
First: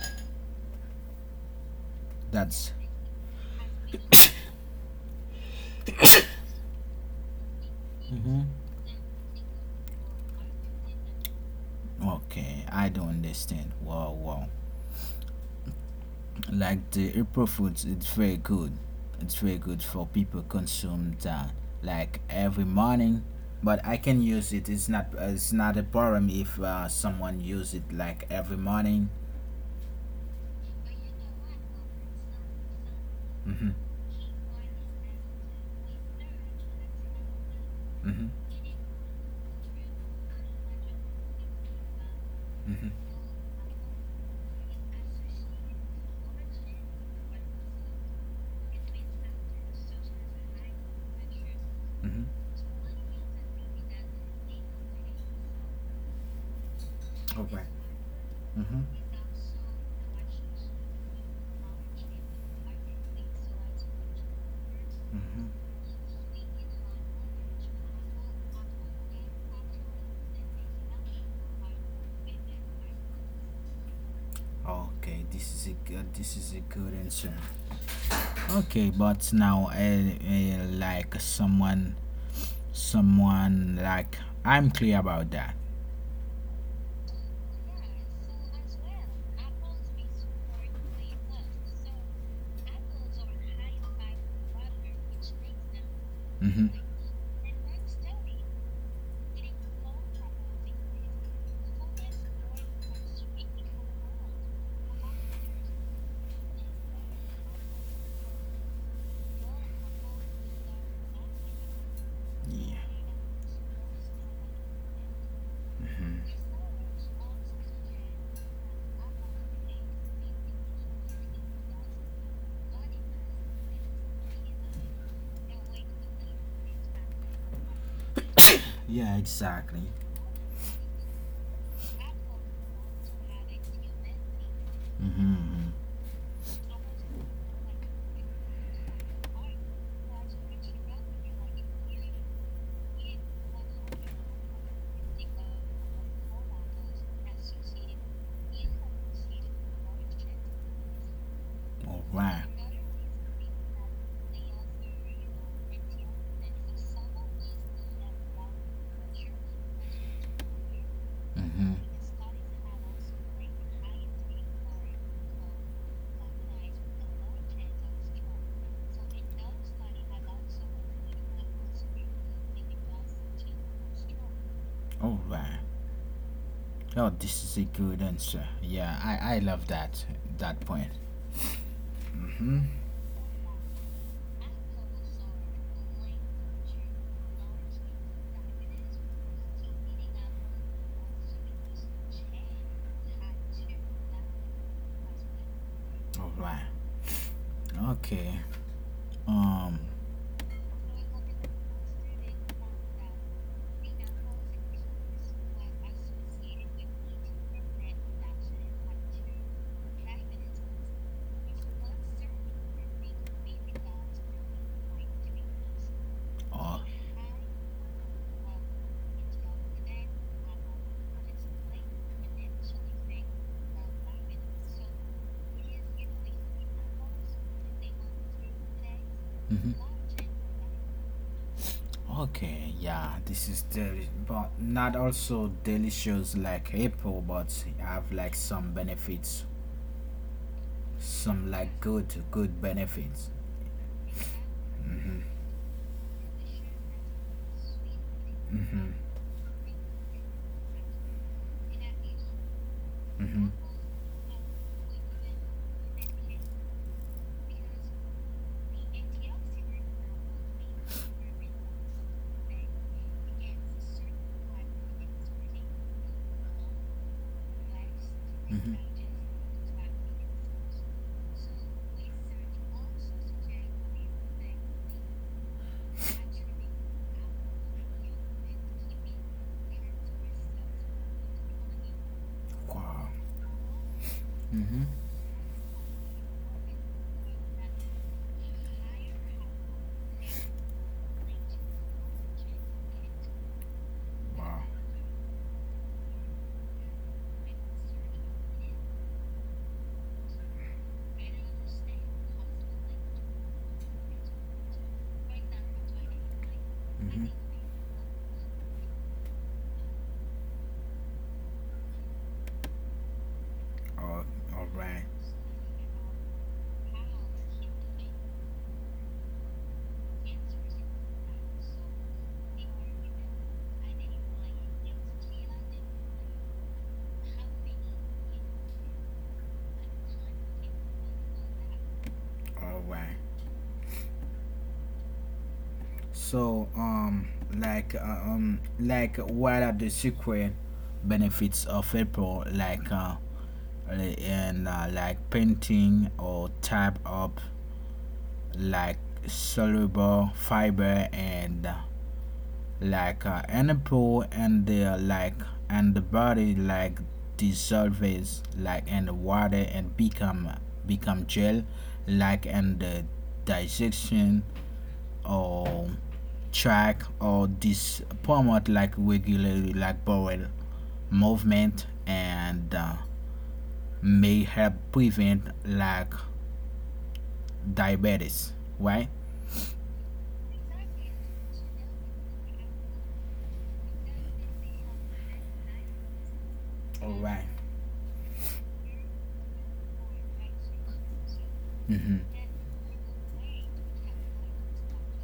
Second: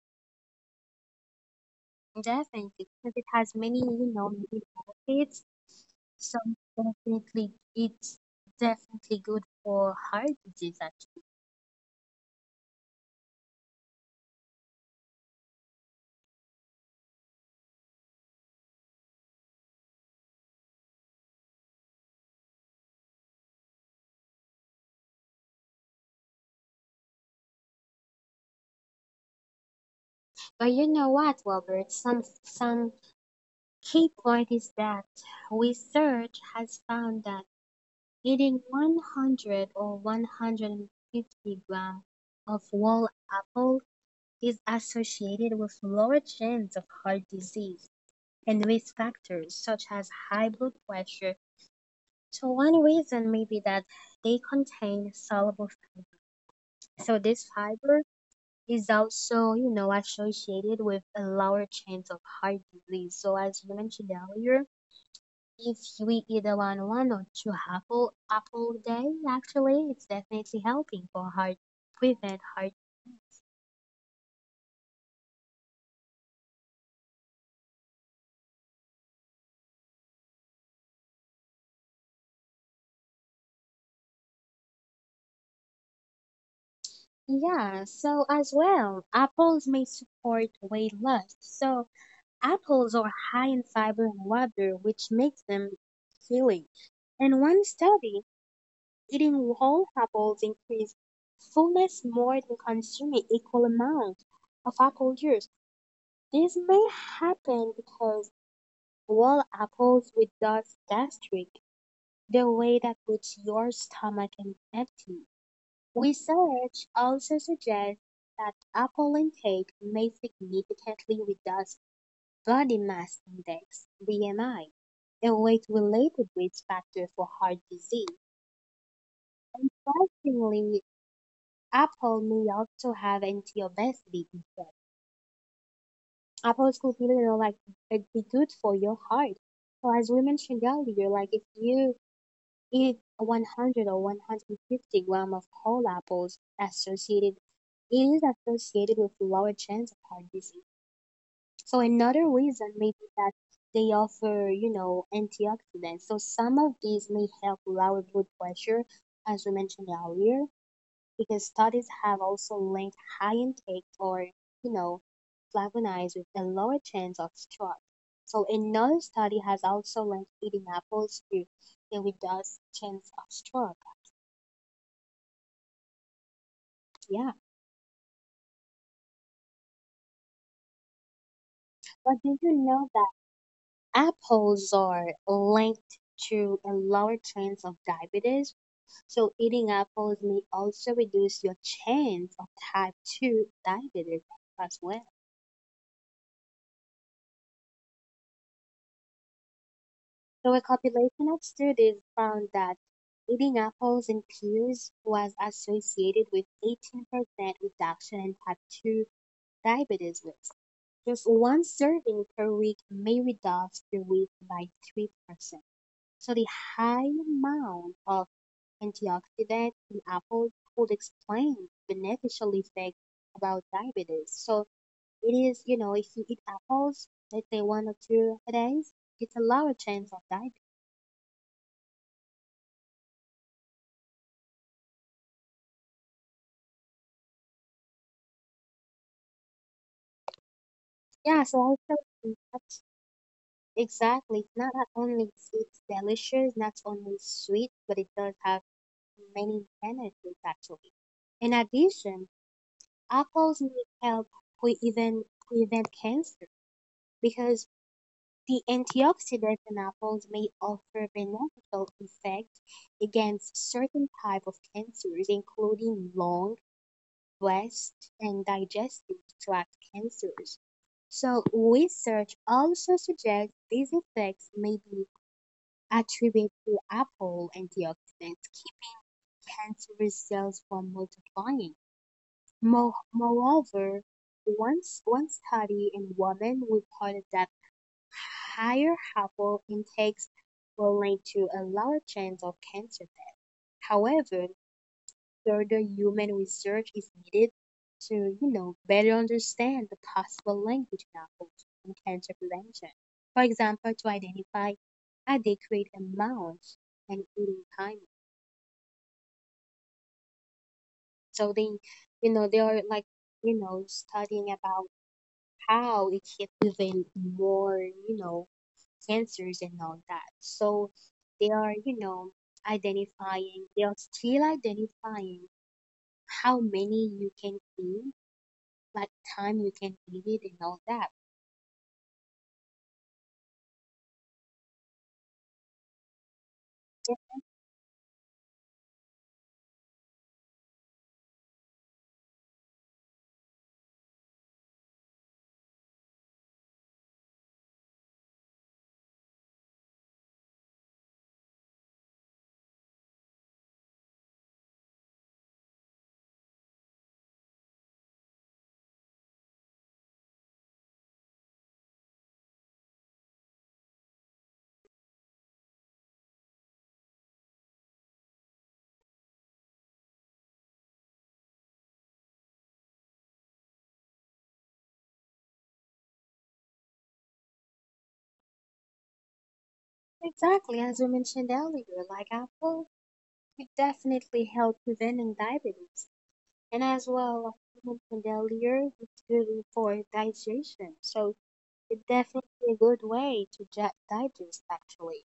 Definitely,
That's.
because it has many, you know, many benefits. So definitely, it's
Mm-hmm.
definitely good for heart disease, actually.
Okay, I don't understand. Wow, wow. Like the April Foods, it's very good. It's very good for people consume that like every morning. But I can use it. It's not. It's not a problem if someone use it like every morning.
But you know what, Robert? Some
Mhm.
key point is that research has found that
Mhm.
eating 100 or 150 grams of
Mhm.
whole apple is associated with lower chance of heart disease and risk factors such as high blood pressure.
Mhm.
So one reason may be that they contain soluble fiber. So this
Okay.
fiber is
Mhm.
also, you know, associated with a lower chance of heart disease. So as you mentioned earlier,
Mhm.
if we eat around one or two apple a day, actually, it's definitely helping for heart prevent heart.
Okay, this is a good, this is a good answer. Okay, but now, like someone like I'm clear about that.
Yeah, so as well, apples may support weight loss. So apples are high in fiber and water, which makes them
Mm-hmm.
filling. In one study, eating whole apples increased fullness more than consuming equal amount of apple juice. This may happen because whole apples without gastric the way
Yeah.
that puts your stomach in empty.
Mm-hmm.
Research also suggests that apple intake may significantly reduce body mass index (BMI), a weight-related risk factor for heart disease.
Yeah, exactly.
Interestingly, apple may also have anti-obesity effect.
Mm-hmm.
Apples could be, like it'd be good for your heart. So as we mentioned earlier, like if you eat 100 or 150 gram of whole apples associated it is associated with lower chance of heart disease. So
All
another
right.
reason may be that they offer, antioxidants. So some of these may help lower blood pressure, as we mentioned earlier, because
Mm-hmm.
studies have also linked high intake or, you know, flavonoids with a lower chance of stroke. So another study has also linked eating apples to a reduced chance of stroke.
All right. Oh,
Yeah.
this is a good answer. Yeah, I love that that point.
But did you
Mm-hmm.
know that apples are linked to a lower chance of diabetes? So eating apples may also reduce your chance of type 2 diabetes as well.
All right. Okay. Um.
So a compilation of studies found that eating apples and pears was associated with 18% reduction in type 2 diabetes risk. Just one serving per week may reduce the risk by 3%. So the
Oh.
high amount of antioxidants in apples could explain the beneficial effect about diabetes. So it is, if you eat apples, let's say one or two a day, it's a lower
Mm-hmm.
chance of diabetes.
Okay, yeah, this is but not also delicious like apple, but have like some benefits,
Yeah,
some
so I
like
feel
good
like
good
that's
benefits.
exactly not that
Mhm,
only it's delicious, not only sweet, but it does have
mhm,
many benefits actually. In addition,
mhm,
apples may help even prevent cancer because the antioxidants in apples may offer beneficial effects against certain type of cancers, including lung, breast, and
mhm.
digestive tract cancers. So, research also suggests these effects may be attributed to apple antioxidants keep cancerous cells from multiplying.
Wow.
Moreover,
Mhm.
once one study in women reported that higher apple intakes were linked to a lower chance of cancer death. However,
Wow.
further human research is needed to, better understand the possible language levels in cancer prevention. For example, to identify adequate amounts and
Mhm.
eating timing. So they, they are like,
All,
studying
all
about
right,
how it can prevent more, cancers and all that. So they are, identifying, they are still identifying how many you can eat like time you can give it and all that.
all right. So,
Yeah,
like, uh, like, what are the secret benefits of apple? Like, and like painting or type up like soluble fiber and like ample and the like and the body like dissolves like in the water and become become gel like in the digestion or track, or this promote like regularly like bowel movement, and may help prevent like diabetes, right?
exactly, as we mentioned earlier, like apple could definitely help preventing diabetes. And as
All
well,
right.
like we mentioned earlier, it's good for digestion. So it's
Mm-hmm.
definitely a good way to digest actually.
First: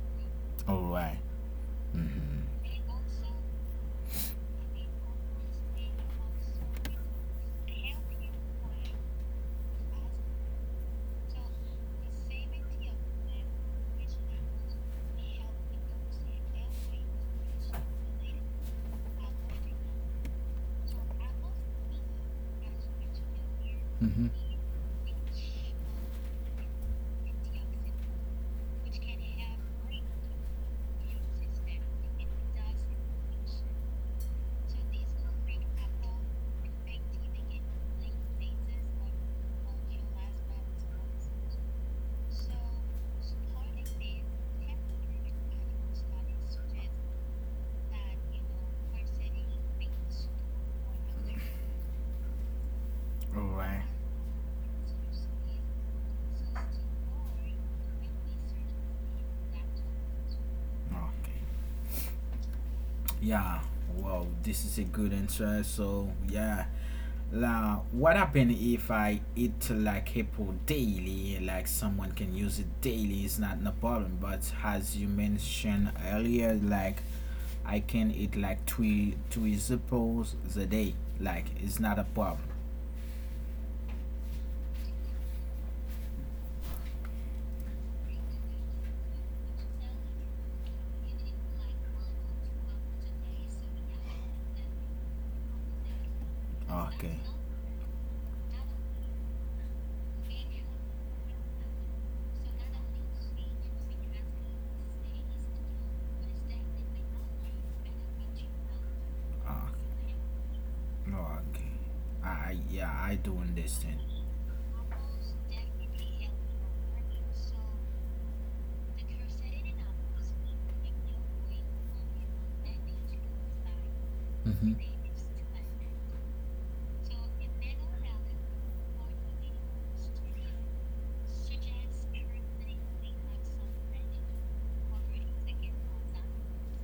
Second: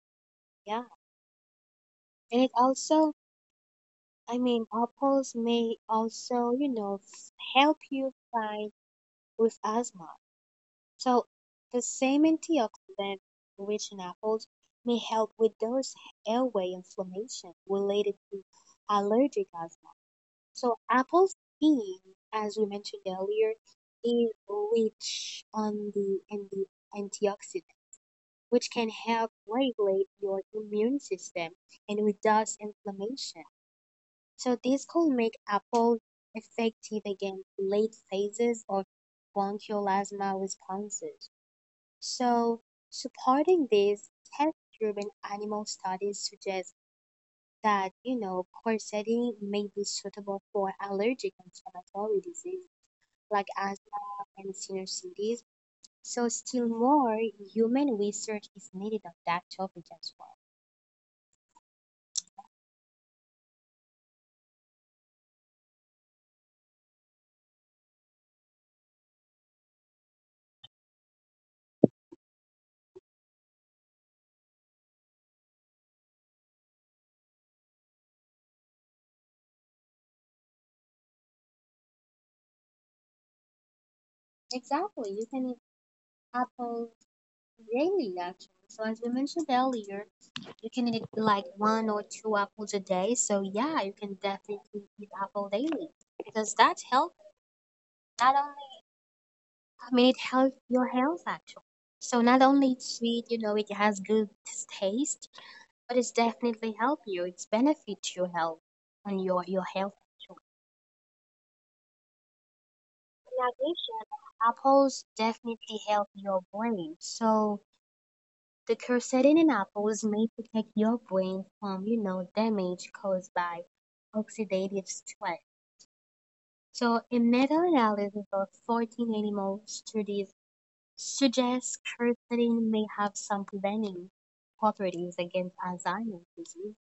All
Yeah.
right.
And it
Mm-hmm.
also, I mean, apples may also, help you fight with asthma. So the same antioxidant rich in apples may help with those airway inflammation related to allergic asthma. So apples being, as we mentioned earlier,
Mm-hmm.
is rich on the in the antioxidant, which can help regulate your immune system and reduce inflammation. So this could make apples effective against late phases of bronchial asthma responses. So, supporting these test-driven animal studies suggests that, corsetting may be suitable for allergic inflammatory disease
All
like
right.
asthma and sinusitis. So, still more human research is needed on that topic as well.
Okay. Yeah. Wow, this is a good answer. So yeah. Now, what happen if I eat like apple daily? Like someone can use it daily. It's not no problem. But as you mentioned earlier, like I can eat like three apples a day. Like it's not a problem.
Exactly, you can eat apples daily actually. So, as we mentioned earlier, you can eat like one or two apples a day. So, yeah, you can definitely eat apple daily because that's
Okay.
healthy not only I mean, it helps your health actually. So not only it's sweet, it has good taste, but it's definitely help you. It's benefit to your health and your
Uh,
health.
No, okay. I yeah, I,
In
doing this then.
addition, apples definitely help your brain. So the quercetin in apples may protect your brain from, damage caused by
Mm-hmm.
oxidative stress. So a meta-analysis of 14 animal studies suggests curcumin may have some preventing properties against Alzheimer's disease.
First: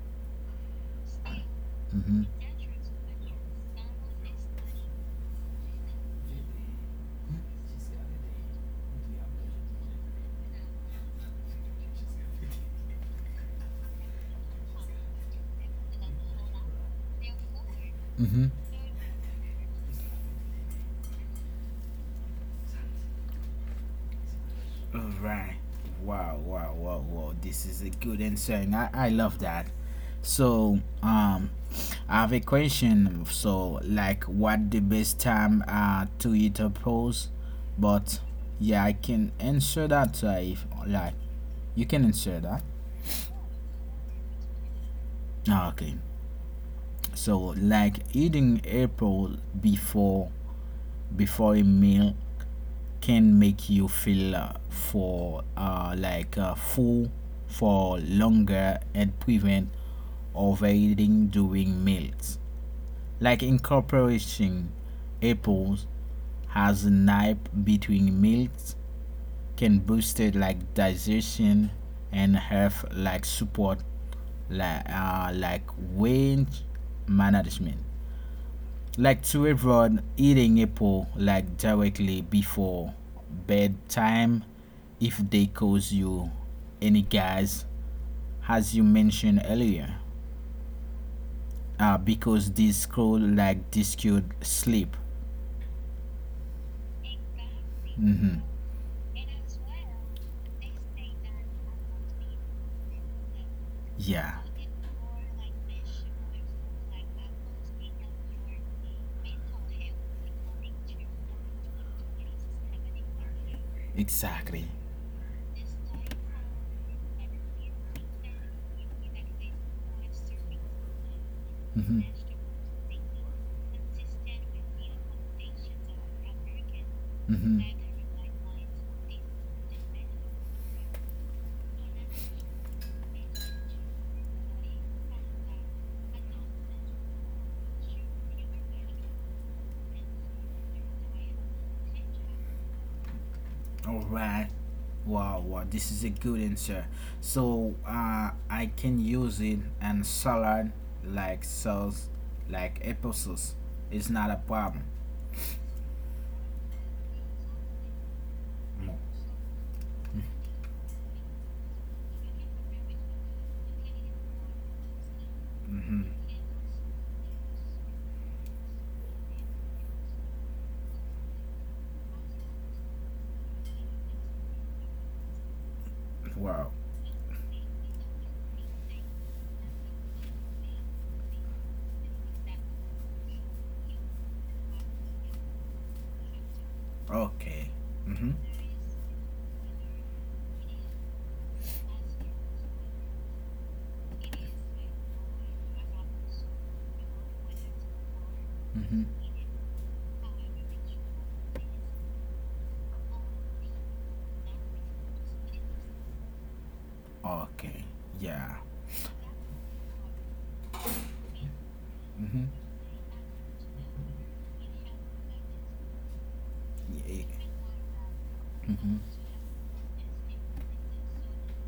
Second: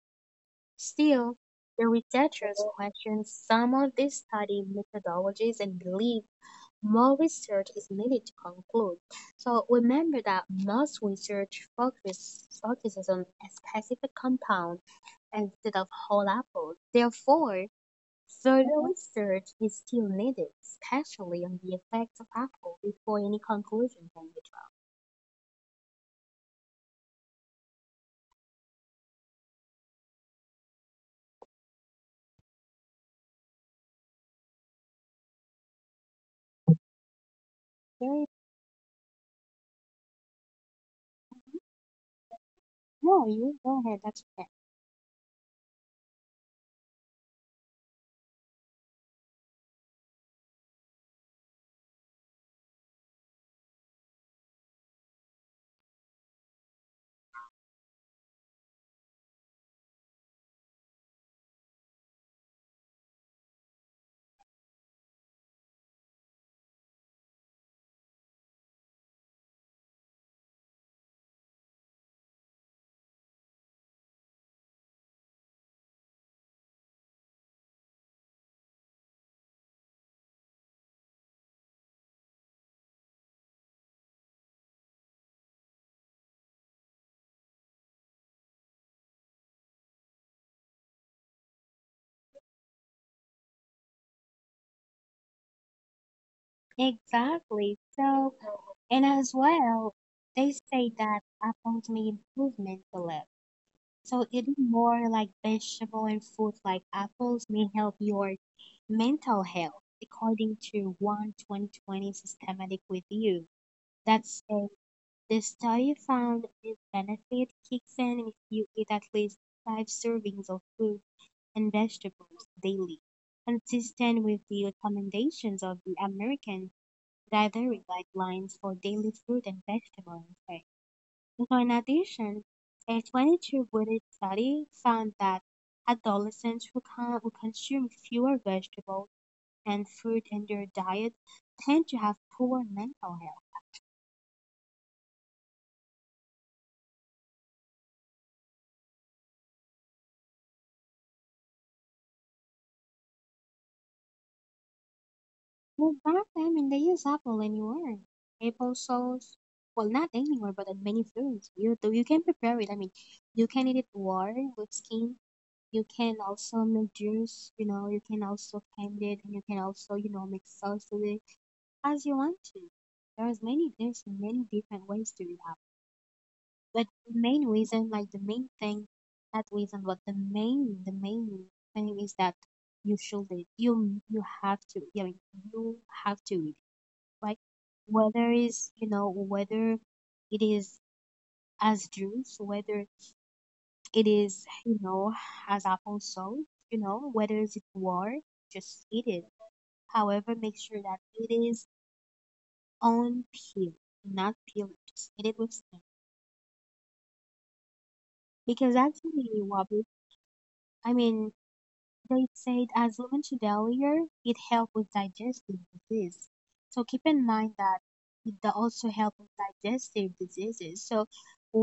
Still, the
Mm-hmm.
researchers question some of these study methodologies and believe more research is needed to conclude. So remember that most research focuses on a specific compound instead of whole apples. Therefore,
Mm-hmm.
further research is still needed, especially on the effects of apple, before any conclusion can be drawn.
All right. Wow, wow, wow, wow. This is a good answer, and I love that. So, I have a question. So, like, what the best time to eat a pose? But
Very
yeah, I can answer that. If like you can answer that.
No, you go ahead. That's okay.
Okay. So, like eating apple before a meal can make you feel for like full for longer and prevent overeating during meals. Like incorporating apples as a nap between meals can boost it like digestion and have like support like weight management, like to everyone eating apple like directly before bedtime if they cause you any gas, as you mentioned earlier, because this could like this could sleep.
Exactly. So,
Mm-hmm.
and as well, they say that apples may improve mental health. So
Yeah,
eating more like vegetable and fruit like apples may help your mental health, according to one 2020 systematic review. That
exactly.
says the study found this benefit kicks in if you eat at least five servings of food. And
Hmm.
vegetables daily, consistent with the recommendations of the American
Mm-hmm.
Dietary Guidelines for Daily Fruit and Vegetable Intake. So in addition, a 22-week study found that adolescents who, who consume fewer vegetables and fruit in their diet tend to have poor mental health.
All right. Wow, wow, this is a good answer. So I can use it and salad like sauce, like apple sauce. It's not a problem.
Well, back then, when they use apple anywhere, apple sauce. Well, not anywhere, but in many foods. You do, you can prepare it. I mean, you can eat it warm with skin. You
Mm-hmm.
can also make juice. You know, you can also can it, and you can also, make sauce with it as you want to. There's many different ways to do apple.
Wow.
But the main reason, like the main thing, not reason, but the main thing is that you should, you have to. I mean, you have to like
Okay. Mm-hmm.
whether is you know whether it is as juice whether it is you know as apple sauce you know whether is it war just eat it
Mm-hmm.
however make sure that it is on peel not peeled just eat it with skin
Okay. Yeah.
because actually wabi I mean they
Mm-hmm.
said, as we mentioned earlier, it helps with digestive disease. So keep
Yeah.
in mind that it also
Mm-hmm.
helps with digestive diseases. So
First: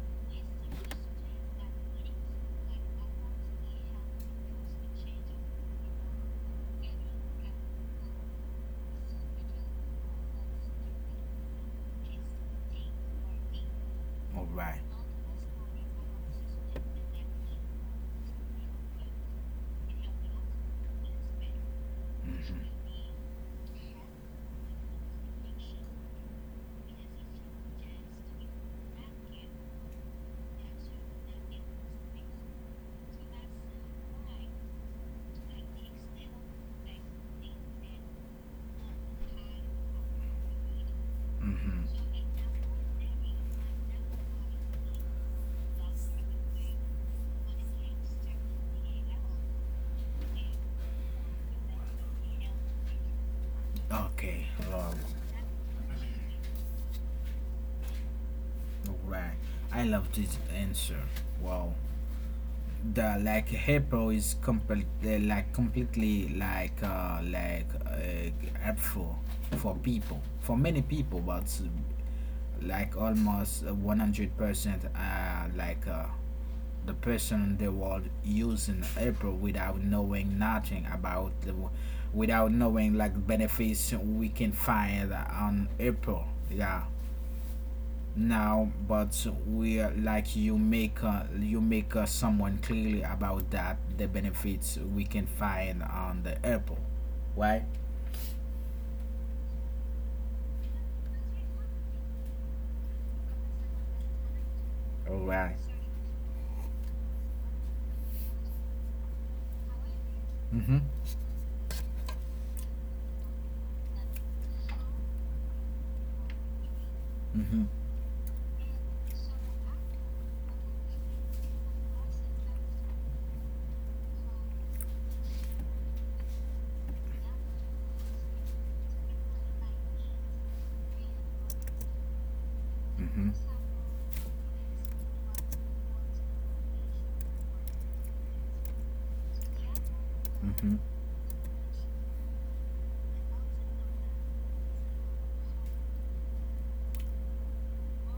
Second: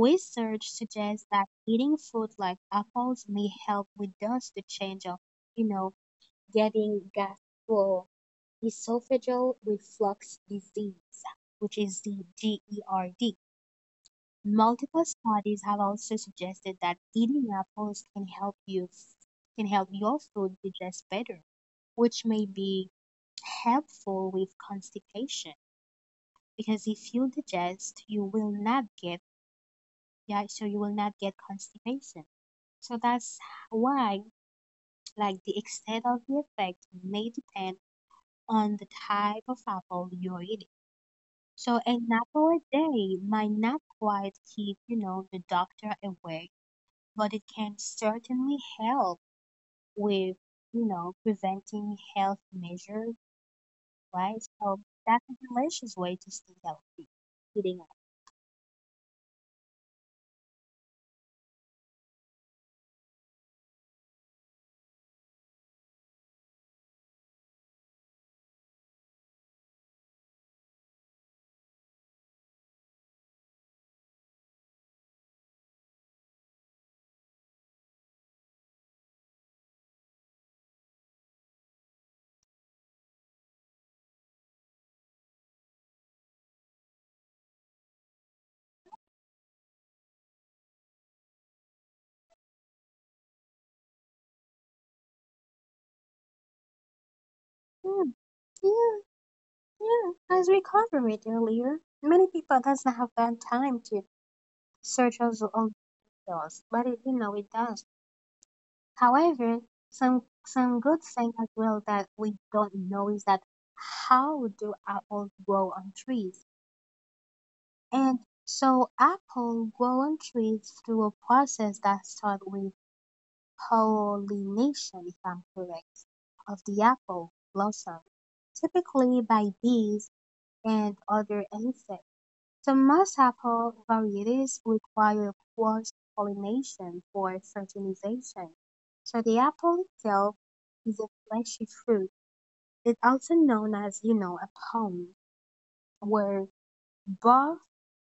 research suggests that eating fruit like apples may help reduce the change of, you know, getting gastroesophageal reflux disease, which is the GERD.
All right.
Multiple studies have also suggested that eating apples can help your food digest better which may
Mm-hmm.
be helpful with constipation because if you digest you will not get yeah so you will not get constipation so that's why like the extent of the effect may depend on the type of apple you're eating so
Mm-hmm.
an apple a day might not quite keep you know the doctor away but it can certainly help with you know preventing health measures right?
Okay,
So
love.
that's a delicious way to stay healthy. Eating out.
Right. I love this answer. Wow. The like April is complete like completely like helpful for people, for many people, but like almost 100% like the person in the world using April without knowing nothing about the without knowing like benefits we can find on April, yeah. Now, but like you make someone clearly about that, the benefits we can find on the apple, right.
Mm, yeah, yeah. As we covered earlier, many people doesn't have that time to
All right.
search us all details, but it, you know it does. However,
Mm-hmm.
some good thing as well that we don't know is that how do apples grow on trees?
Mm-hmm.
And so apple grow on trees through a process that starts with pollination, if I'm correct, of the apple blossom, typically by bees and other insects. So most
Mm-hmm.
apple varieties require cross-pollination for fertilization. So the apple itself
Mm-hmm.
is a fleshy fruit. It's also known as, a palm, where both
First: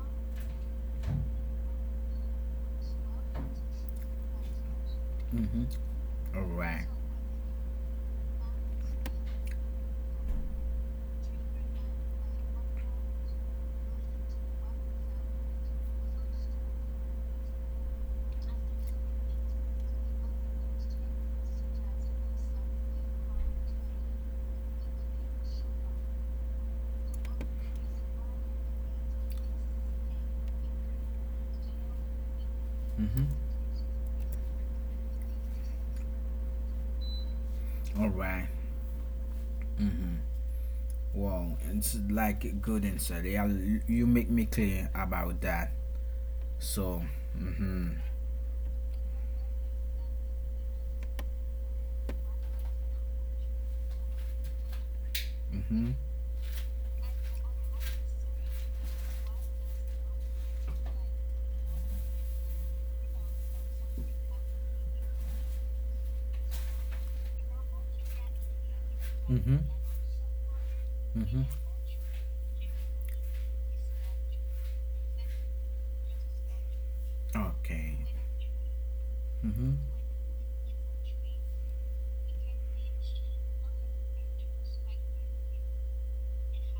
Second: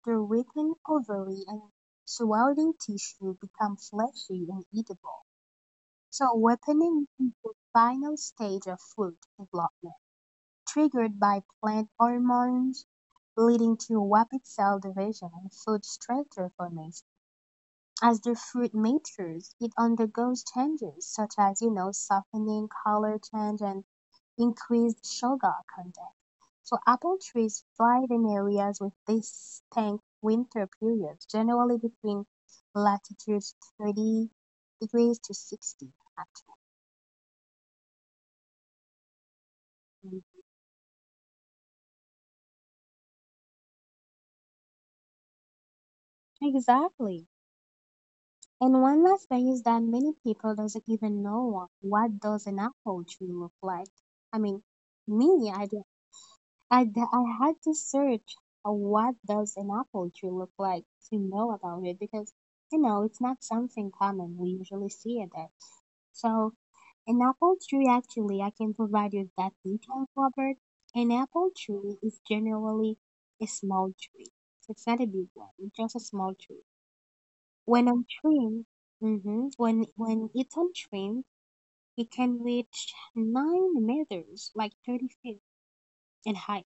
the written ovary and surrounding tissue become fleshy and eatable.
Mm-hmm.
So
All right.
weaponing is the final stage of food development, triggered by plant hormones, leading to rapid cell division and food structure formation. As the fruit matures, it undergoes changes such as, softening, color change, and increased sugar content. So apple trees thrive in areas with distinct winter periods, generally between
Mm-hmm.
latitudes 30 degrees to 60 actually.
All right. Mm-hmm. Wow, it's like a good answer. Yeah, you make me clear about that. So,
Exactly.
mm-hmm.
And one last thing is that many people doesn't even know what does an apple tree look like. I mean, me,
Mm-hmm.
I had to search what does an apple tree look like to know about it because, it's not something common. We usually see it there. So an apple tree actually, I can provide you
Mm-hmm.
that detail, Robert. An
Mm-hmm.
apple tree is generally a small tree. It's not a big one, it's just a small tree when
Okay.
on train, hmm
Mm-hmm.
when it's on train, it can reach 9 meters, like 30 feet in height,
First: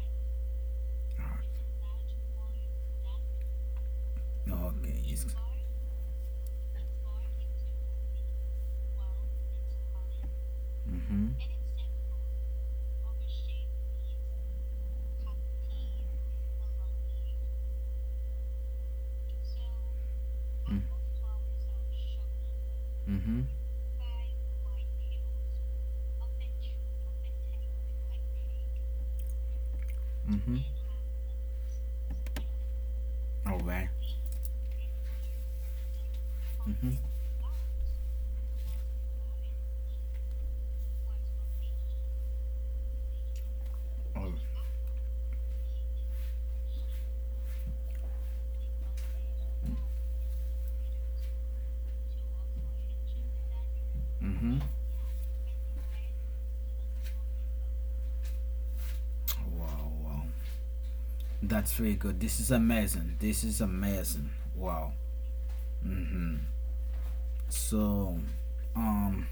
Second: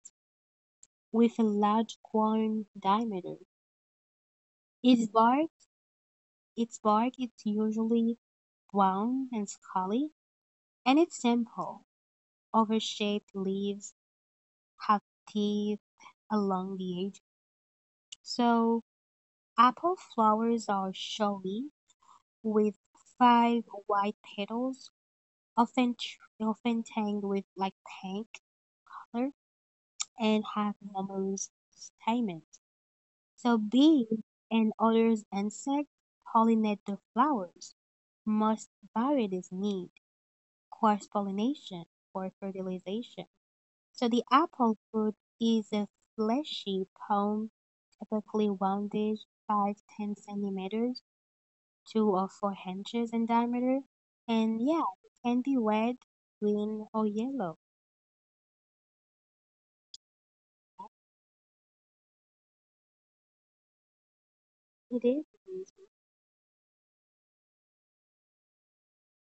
with a large cone diameter.
Okay,
Its
it's
bark, its bark is usually brown and scaly, and it's
mhm,
simple. Oval-shaped leaves have teeth along the edge. So apple flowers
mm,
are showy with
mhm,
5 white petals, often tanged with like pink laughter and
mhm.
have numerous stamens.
All
So
right.
bees and other insects pollinate the
Mhm.
flowers. Most varieties need cross-pollination for fertilization. So the
All.
apple fruit is a fleshy palm, typically rounded 5 to 10 centimeters, 2 or 4 inches in diameter.
Mhm.
And yeah, it can be red, green, or yellow.
Wow, wow. That's really good. This is amazing. This is amazing. Wow.
It is
Mhm. So, um,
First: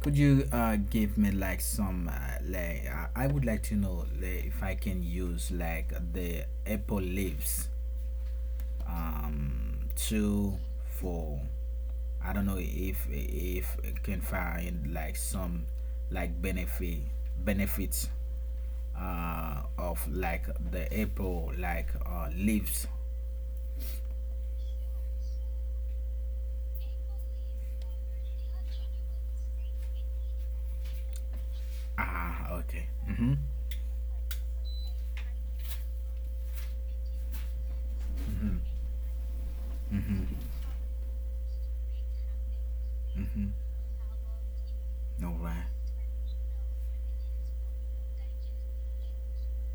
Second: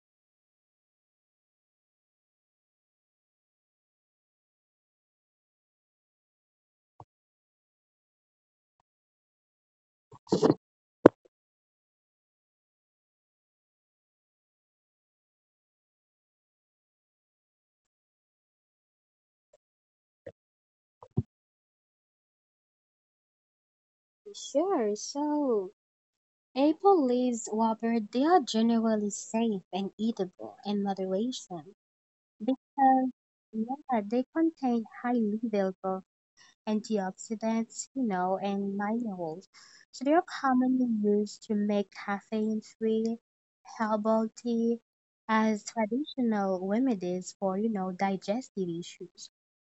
could you give me like some like I would like to know like, if I can use like the apple leaves, um two four. I don't know if I can find like some like benefit benefits of like the apple like leaves.
sure. So apple leaves, Robert, they are generally safe and eatable in moderation
Ah, okay.
because
Mm-hmm.
yeah, they contain high levels of antioxidants,
Mm-hmm.
and minerals. So they
Mm-hmm.
are commonly used to make caffeine-free
Mm-hmm.
herbal tea
All
as
right.
traditional remedies for, digestive issues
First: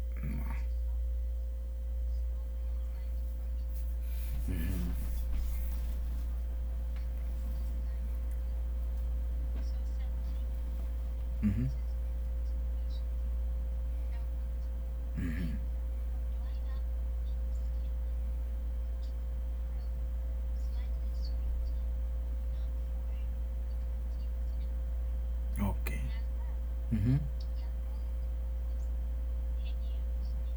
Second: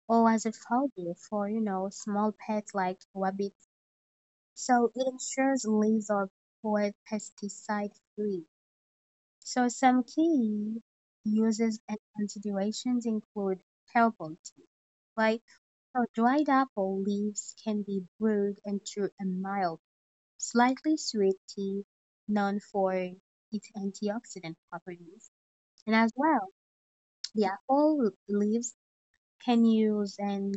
or as a foodie for, small pets like rabbits. So it
Mm-hmm.
ensures leaves are for pesticide free, so some key
Mm-hmm.
uses and considerations include herbal tea. like
Mm-hmm.
so dried apple leaves can be brewed into a mild, slightly sweet tea known for its antioxidant properties. And
Okay.
as well,
Mm-hmm.
the apple leaves can use and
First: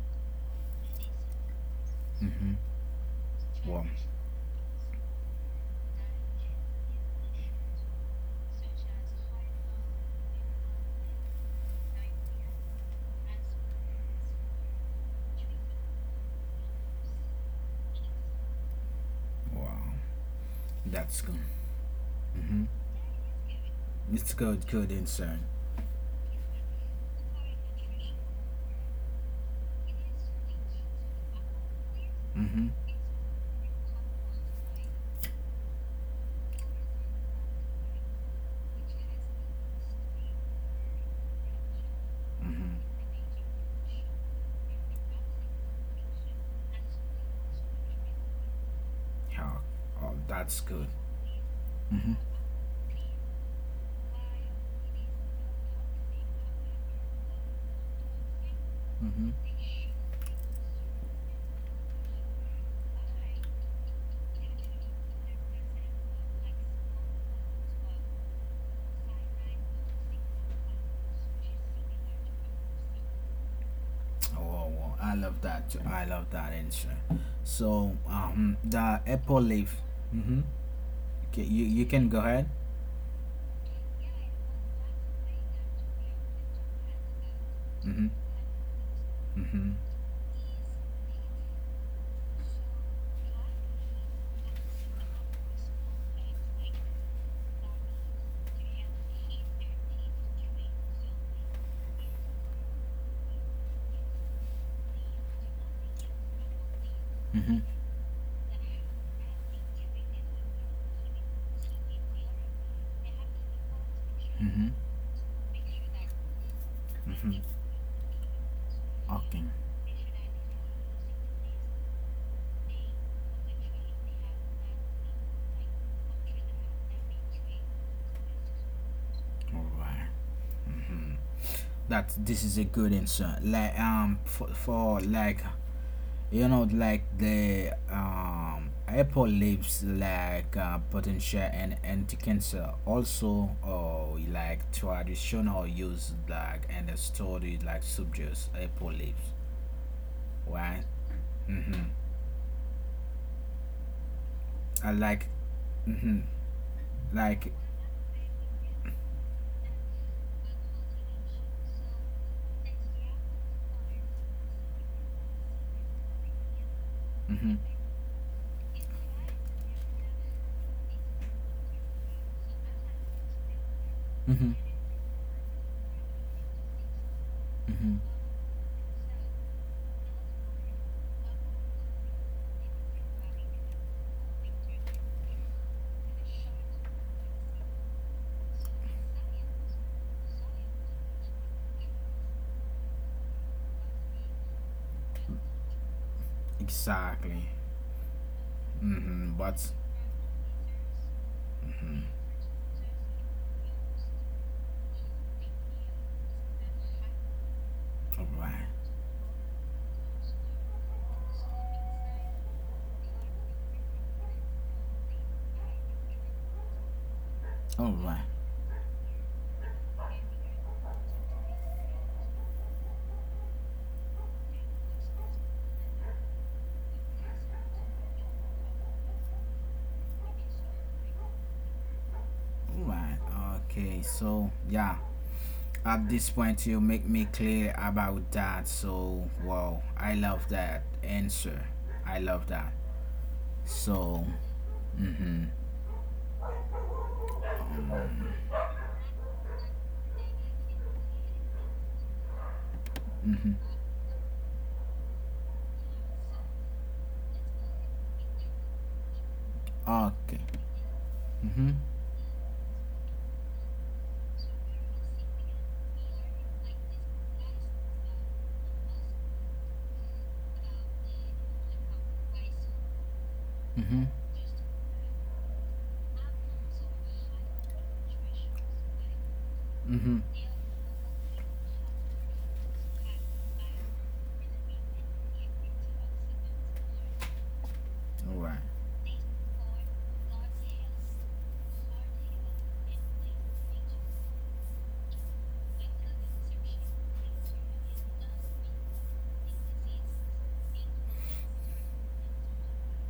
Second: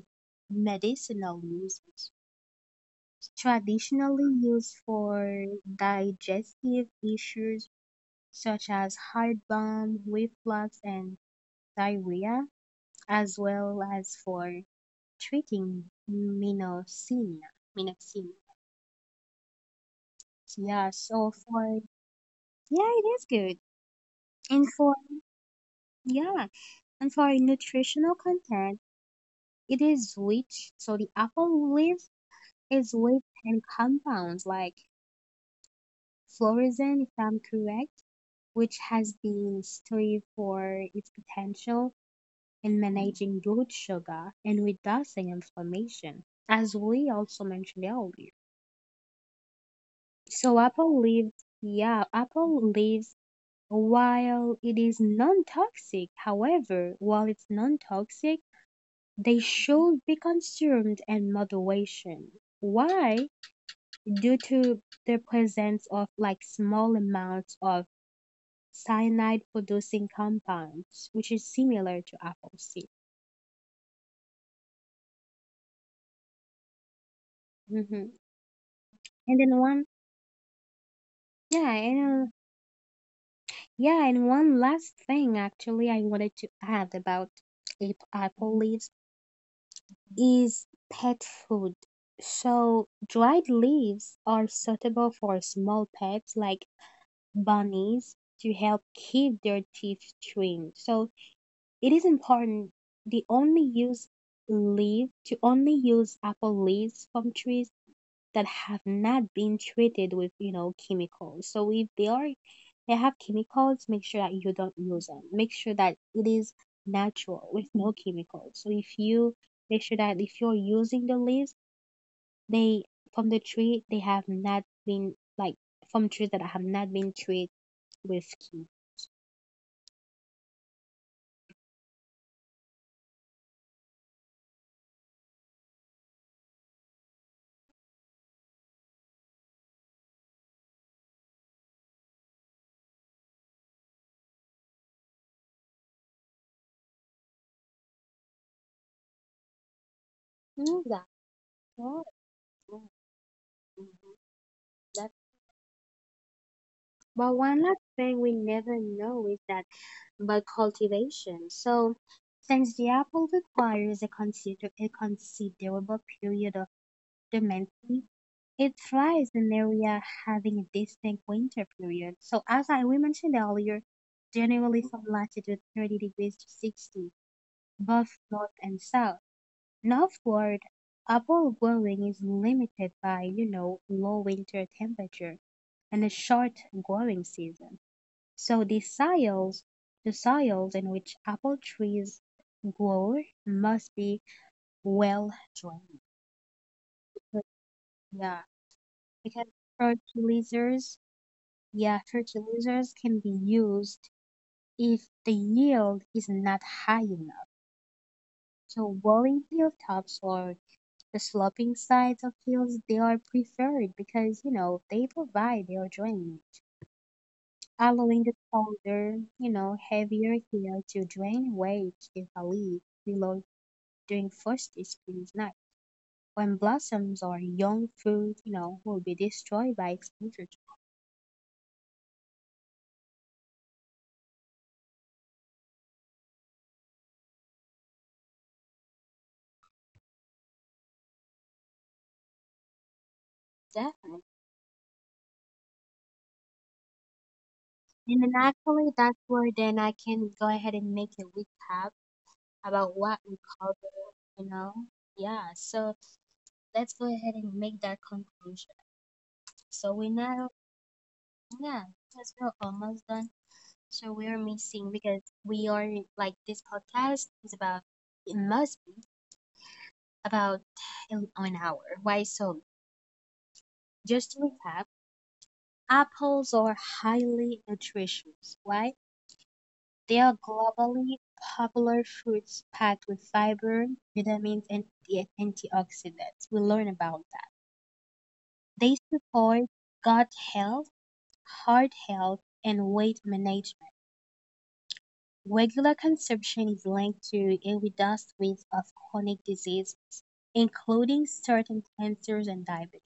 medicinal use,
Mm-hmm. Wow.
traditionally used for digestive issues such as heartburn, reflux, and diarrhea, as well as for treating Minocina. Minocina.
Wow,
Yeah,
that's
so
good.
for
Mm-hmm.
yeah, it is good.
It's
And
good, good
for
inside.
yeah, and for nutritional content, it is rich. So the apple leaf
Mm-hmm.
is rich in compounds like fluorazine, if I'm correct, which has been studied for its potential in
Hmm.
managing blood sugar and reducing inflammation, as we also mentioned earlier.
Yeah, oh, that's
So
good.
apple leaves, yeah,
Hmm.
apple leaves, while it's non-toxic, they
Hmm.
should be consumed in moderation. Why? Due to the presence of like small amounts of cyanide-producing compounds, which is similar to apple seed.
Oh, wow. I love that. Too. I love that answer. So,
hmm
the
And
apple
then
leaf. Mm-hmm. Okay,
yeah,
you can go
and uh,
ahead.
yeah, and one last thing actually I wanted to add about
Mm-hmm.
apple leaves
Mm-hmm.
is pet food. So, dried leaves are suitable for small pets like bunnies to help keep their teeth trimmed. So, it is important they only use leaf to only use apple leaves from
Mm-hmm.
trees that have not been treated with, you know, chemicals. So if they are, they have chemicals, make sure that you
Mm-hmm.
don't use them. Make sure that it is
Mm-hmm.
natural with no chemicals. So if you
Okay.
make sure that if you're using the leaves, they from the tree they have not been like from trees that have not been treated with chemicals.
All right. Mm-hmm. That this is a good answer. Like for like you know like the apple leaves like potential and anti-cancer also like traditional use like and studied like subjects apple leaves,
Mm,
right.
that's
Mm-hmm.
right. Mm, mhm.
I
That's
like mm-hmm.
But
Like
one last thing we never know is that by cultivation. So, since the apple requires a, a considerable period of
mm-hmm.
dormancy, it thrives in area having a distinct winter period. So, as I we mentioned earlier,
Mm-hmm.
generally from latitude 30 degrees to 60,
Mm-hmm.
both north and south. Northward, apple growing is limited by, you know, low winter temperature and a short growing season. So the soils in which apple trees grow must be well drained.
Exactly.
Yeah,
Mm-hmm.
because
But
fertilizers,
mm-hmm.
yeah, fertilizers can be used if the yield is not high enough.
All right,
So rolling hilltops or the sloping sides of hills, they are preferred because, you know, they provide their drain,
all
allowing
right,
the colder, you know, heavier hill to drain away carefully below during first spring night when blossoms or young fruit, you know, will be destroyed by exposure to
all right. Okay, so yeah, at this point you make me clear about that, so wow, I love that answer, I love that,
death.
so mm-hmm.
And then
um,
actually, that's where then I can go ahead and make a recap about what we
mm-hmm.
covered, you know. Yeah, so let's go ahead and make that conclusion. So we
Okay.
now,
Mm-hmm.
yeah, because we're almost done. So we are missing because we are like this podcast is about it must be about an hour. Why so?
Mm-hmm.
Just to recap, apples are highly nutritious, right? They
Mm-hmm.
are globally popular fruits packed with fiber, vitamins, and the antioxidants. We learn about that.
All right.
They support gut health, heart health, and weight management. Regular consumption is linked to a reduced risk of chronic diseases, including certain cancers and diabetes.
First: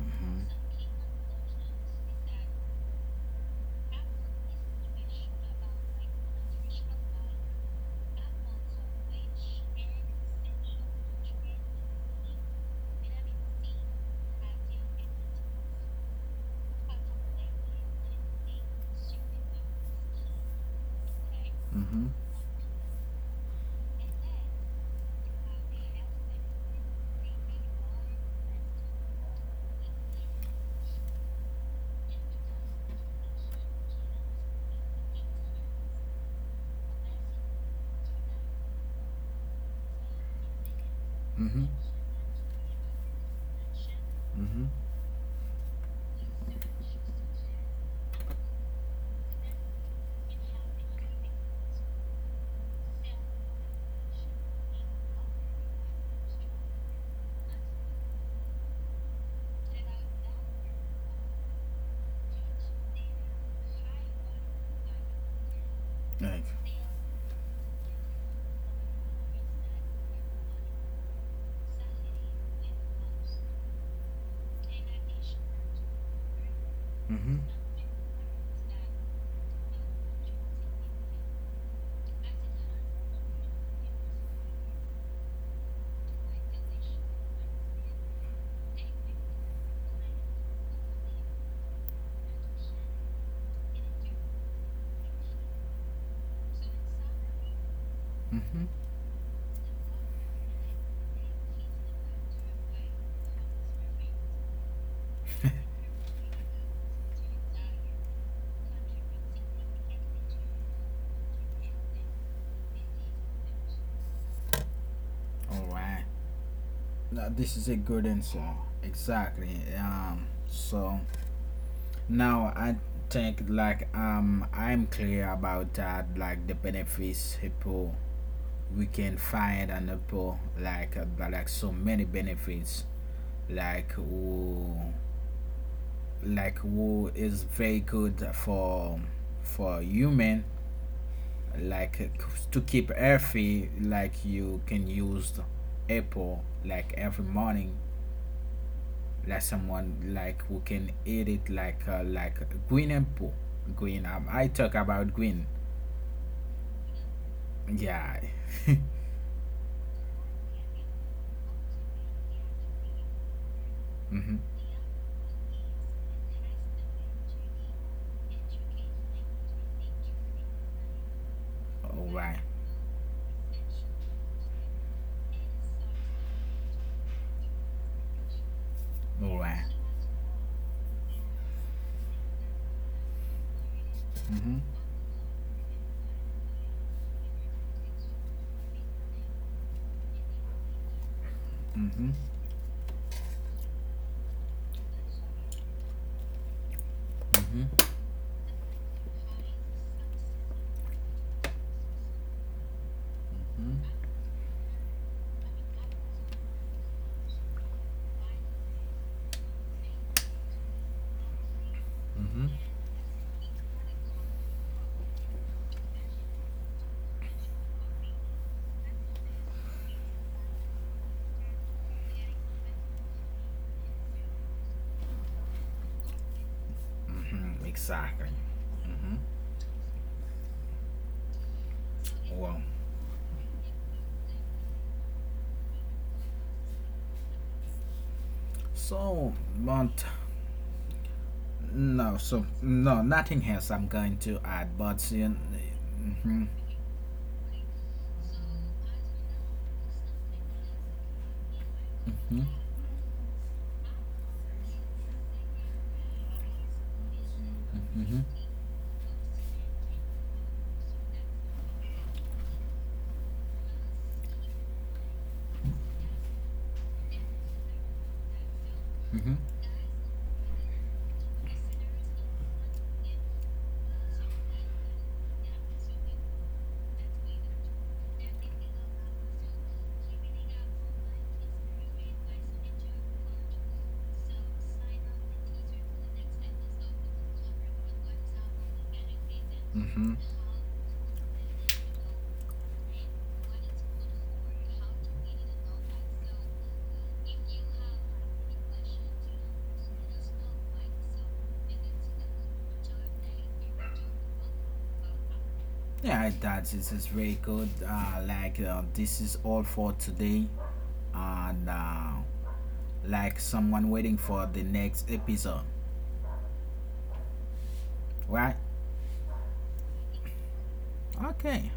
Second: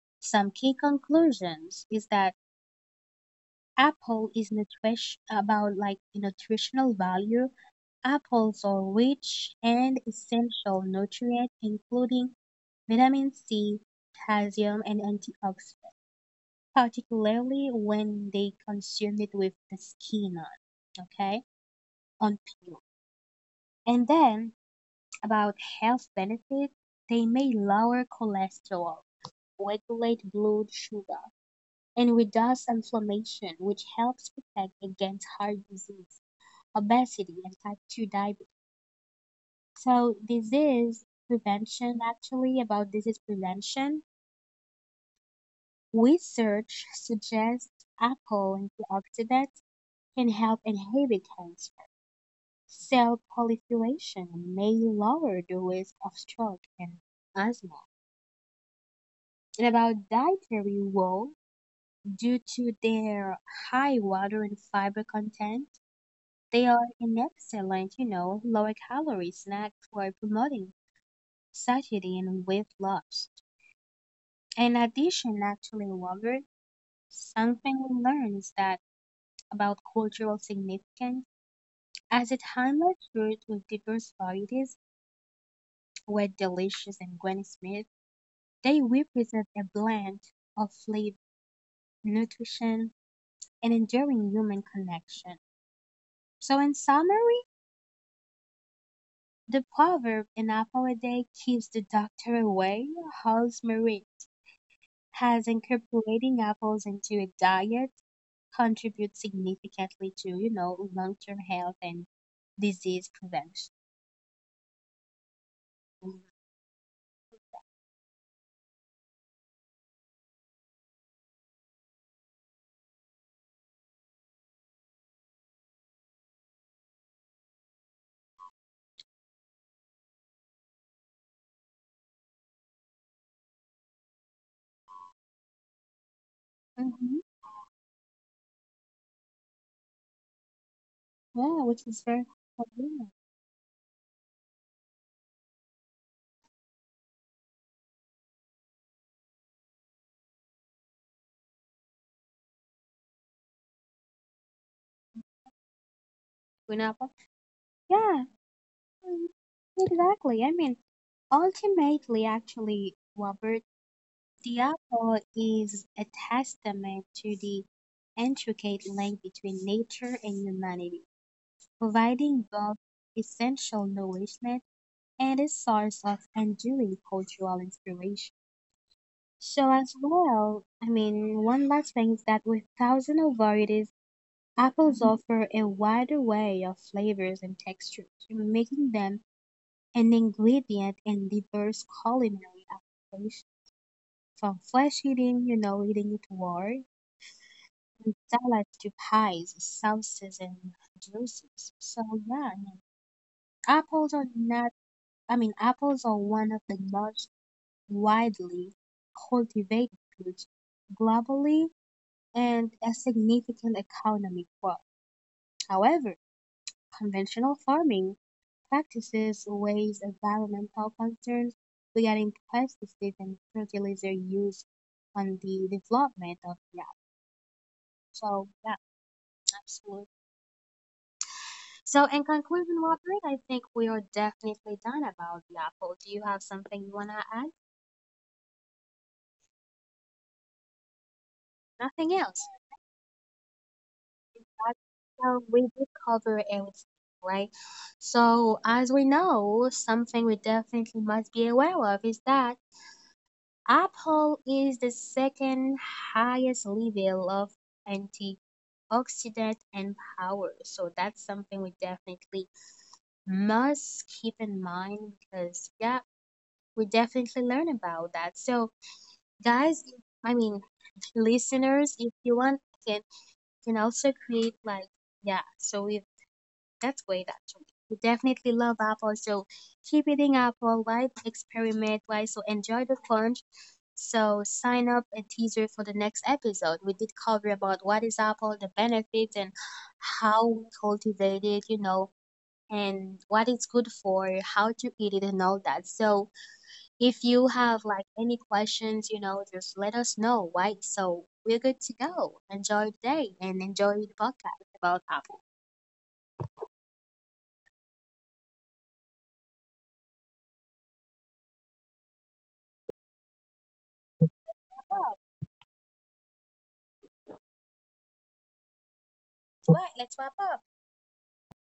Mm-hmm.
Some key conclusions is that apple is nutrish about like nutritional value. Apples are rich and essential nutrients including vitamin C, calcium and antioxidants, particularly when they consume it with the skin on, okay?
Mm-hmm.
On peel. And then about health benefits, they may lower cholesterol, regulate blood sugar, and reduce inflammation, which helps protect against heart disease, obesity and type 2 diabetes. So
Mm-hmm.
this is prevention.
Mm-hmm.
Research suggests apple antioxidants can help inhibit cancer cell proliferation and may lower the risk of stroke and asthma. And about dietary wool, due to their high water and fiber content,
Like
they are an excellent, you know, lower calorie snack for promoting tragedy and with loss. In addition, actually, Robert,
mm-hmm.
something we learn is that about cultural significance, as it highlights foods with diverse varieties, were delicious and Granny Smith, they represent a blend of flavor, nutrition, and enduring human connection. So, in summary,
Mm-hmm.
the proverb "an apple a day keeps the doctor away" holds merit, as
<laughs>
incorporating apples into a diet contribute significantly to, you know, long-term health and disease prevention.
All right, now this is a good answer, exactly. So now I think like I'm clear about that, like the benefits people we can find, and people like so many benefits, like who like who
Mm-hmm.
is very good for human,
Yeah, which
like
is very
to keep
convenient.
healthy, like you can use the apple like every morning, like someone like who can eat it like green apple, green I talk about green.
You know, but-
Yeah.
yeah,
<laughs>
mm, exactly. I mean, ultimately, actually, Robert,
Mhm.
the apple is a testament to the intricate link between nature and humanity,
All right.
providing both essential nourishment and a source of enduring cultural inspiration.
All right.
So as well, I mean, one last thing is that with thousands of varieties,
Mhm.
apples offer a wide array of flavors and textures, making them an ingredient in diverse
Mhm.
culinary applications, from flesh eating, you know, eating it raw,
Mhm.
and salads to pies, sauces, and juices. So yeah, I mean,
Mhm.
apples are not, I mean, apples are one of the most widely cultivated fruits globally
Mhm.
and a significant economic growth. However, conventional farming practices raise environmental concerns regarding pesticides and fertilizer use on the development of crop.
Mhm. Exactly.
So yeah,
Mhm.
absolutely. So in
Well,
conclusion, Robert, I think we are definitely done about the apple. Do you have something you wanna add?
so but no,
Nothing
so
else.
no, nothing else. I'm going to add,
Right?
but you.
So we did cover
Mhm.
everything, right? So, as we know, something we definitely must be aware of is
Mhm.
that Apple is the second highest level of
Mhm.
antioxidant and power. So that's something we definitely must keep in mind because, yeah, we definitely learn about that. So,
Mhm.
guys, I mean, listeners, if you want, can can also create like yeah. So if that's great actually. We definitely love Apple, so keep eating Apple, why experiment, why so enjoy the crunch. So sign up a teaser for the next episode. We did cover about what is Apple, the benefits and
Mm-hmm.
how we cultivate it, you know, and what it's good for, how to eat it and all that. So if you have like any questions, you know, just let us know, right? So we're good to go. Enjoy the day and enjoy the podcast about Apple.
Yeah, that is very good. Like this is all for today, and like someone waiting for the next episode, right?
Right, let's wrap up.
Okay.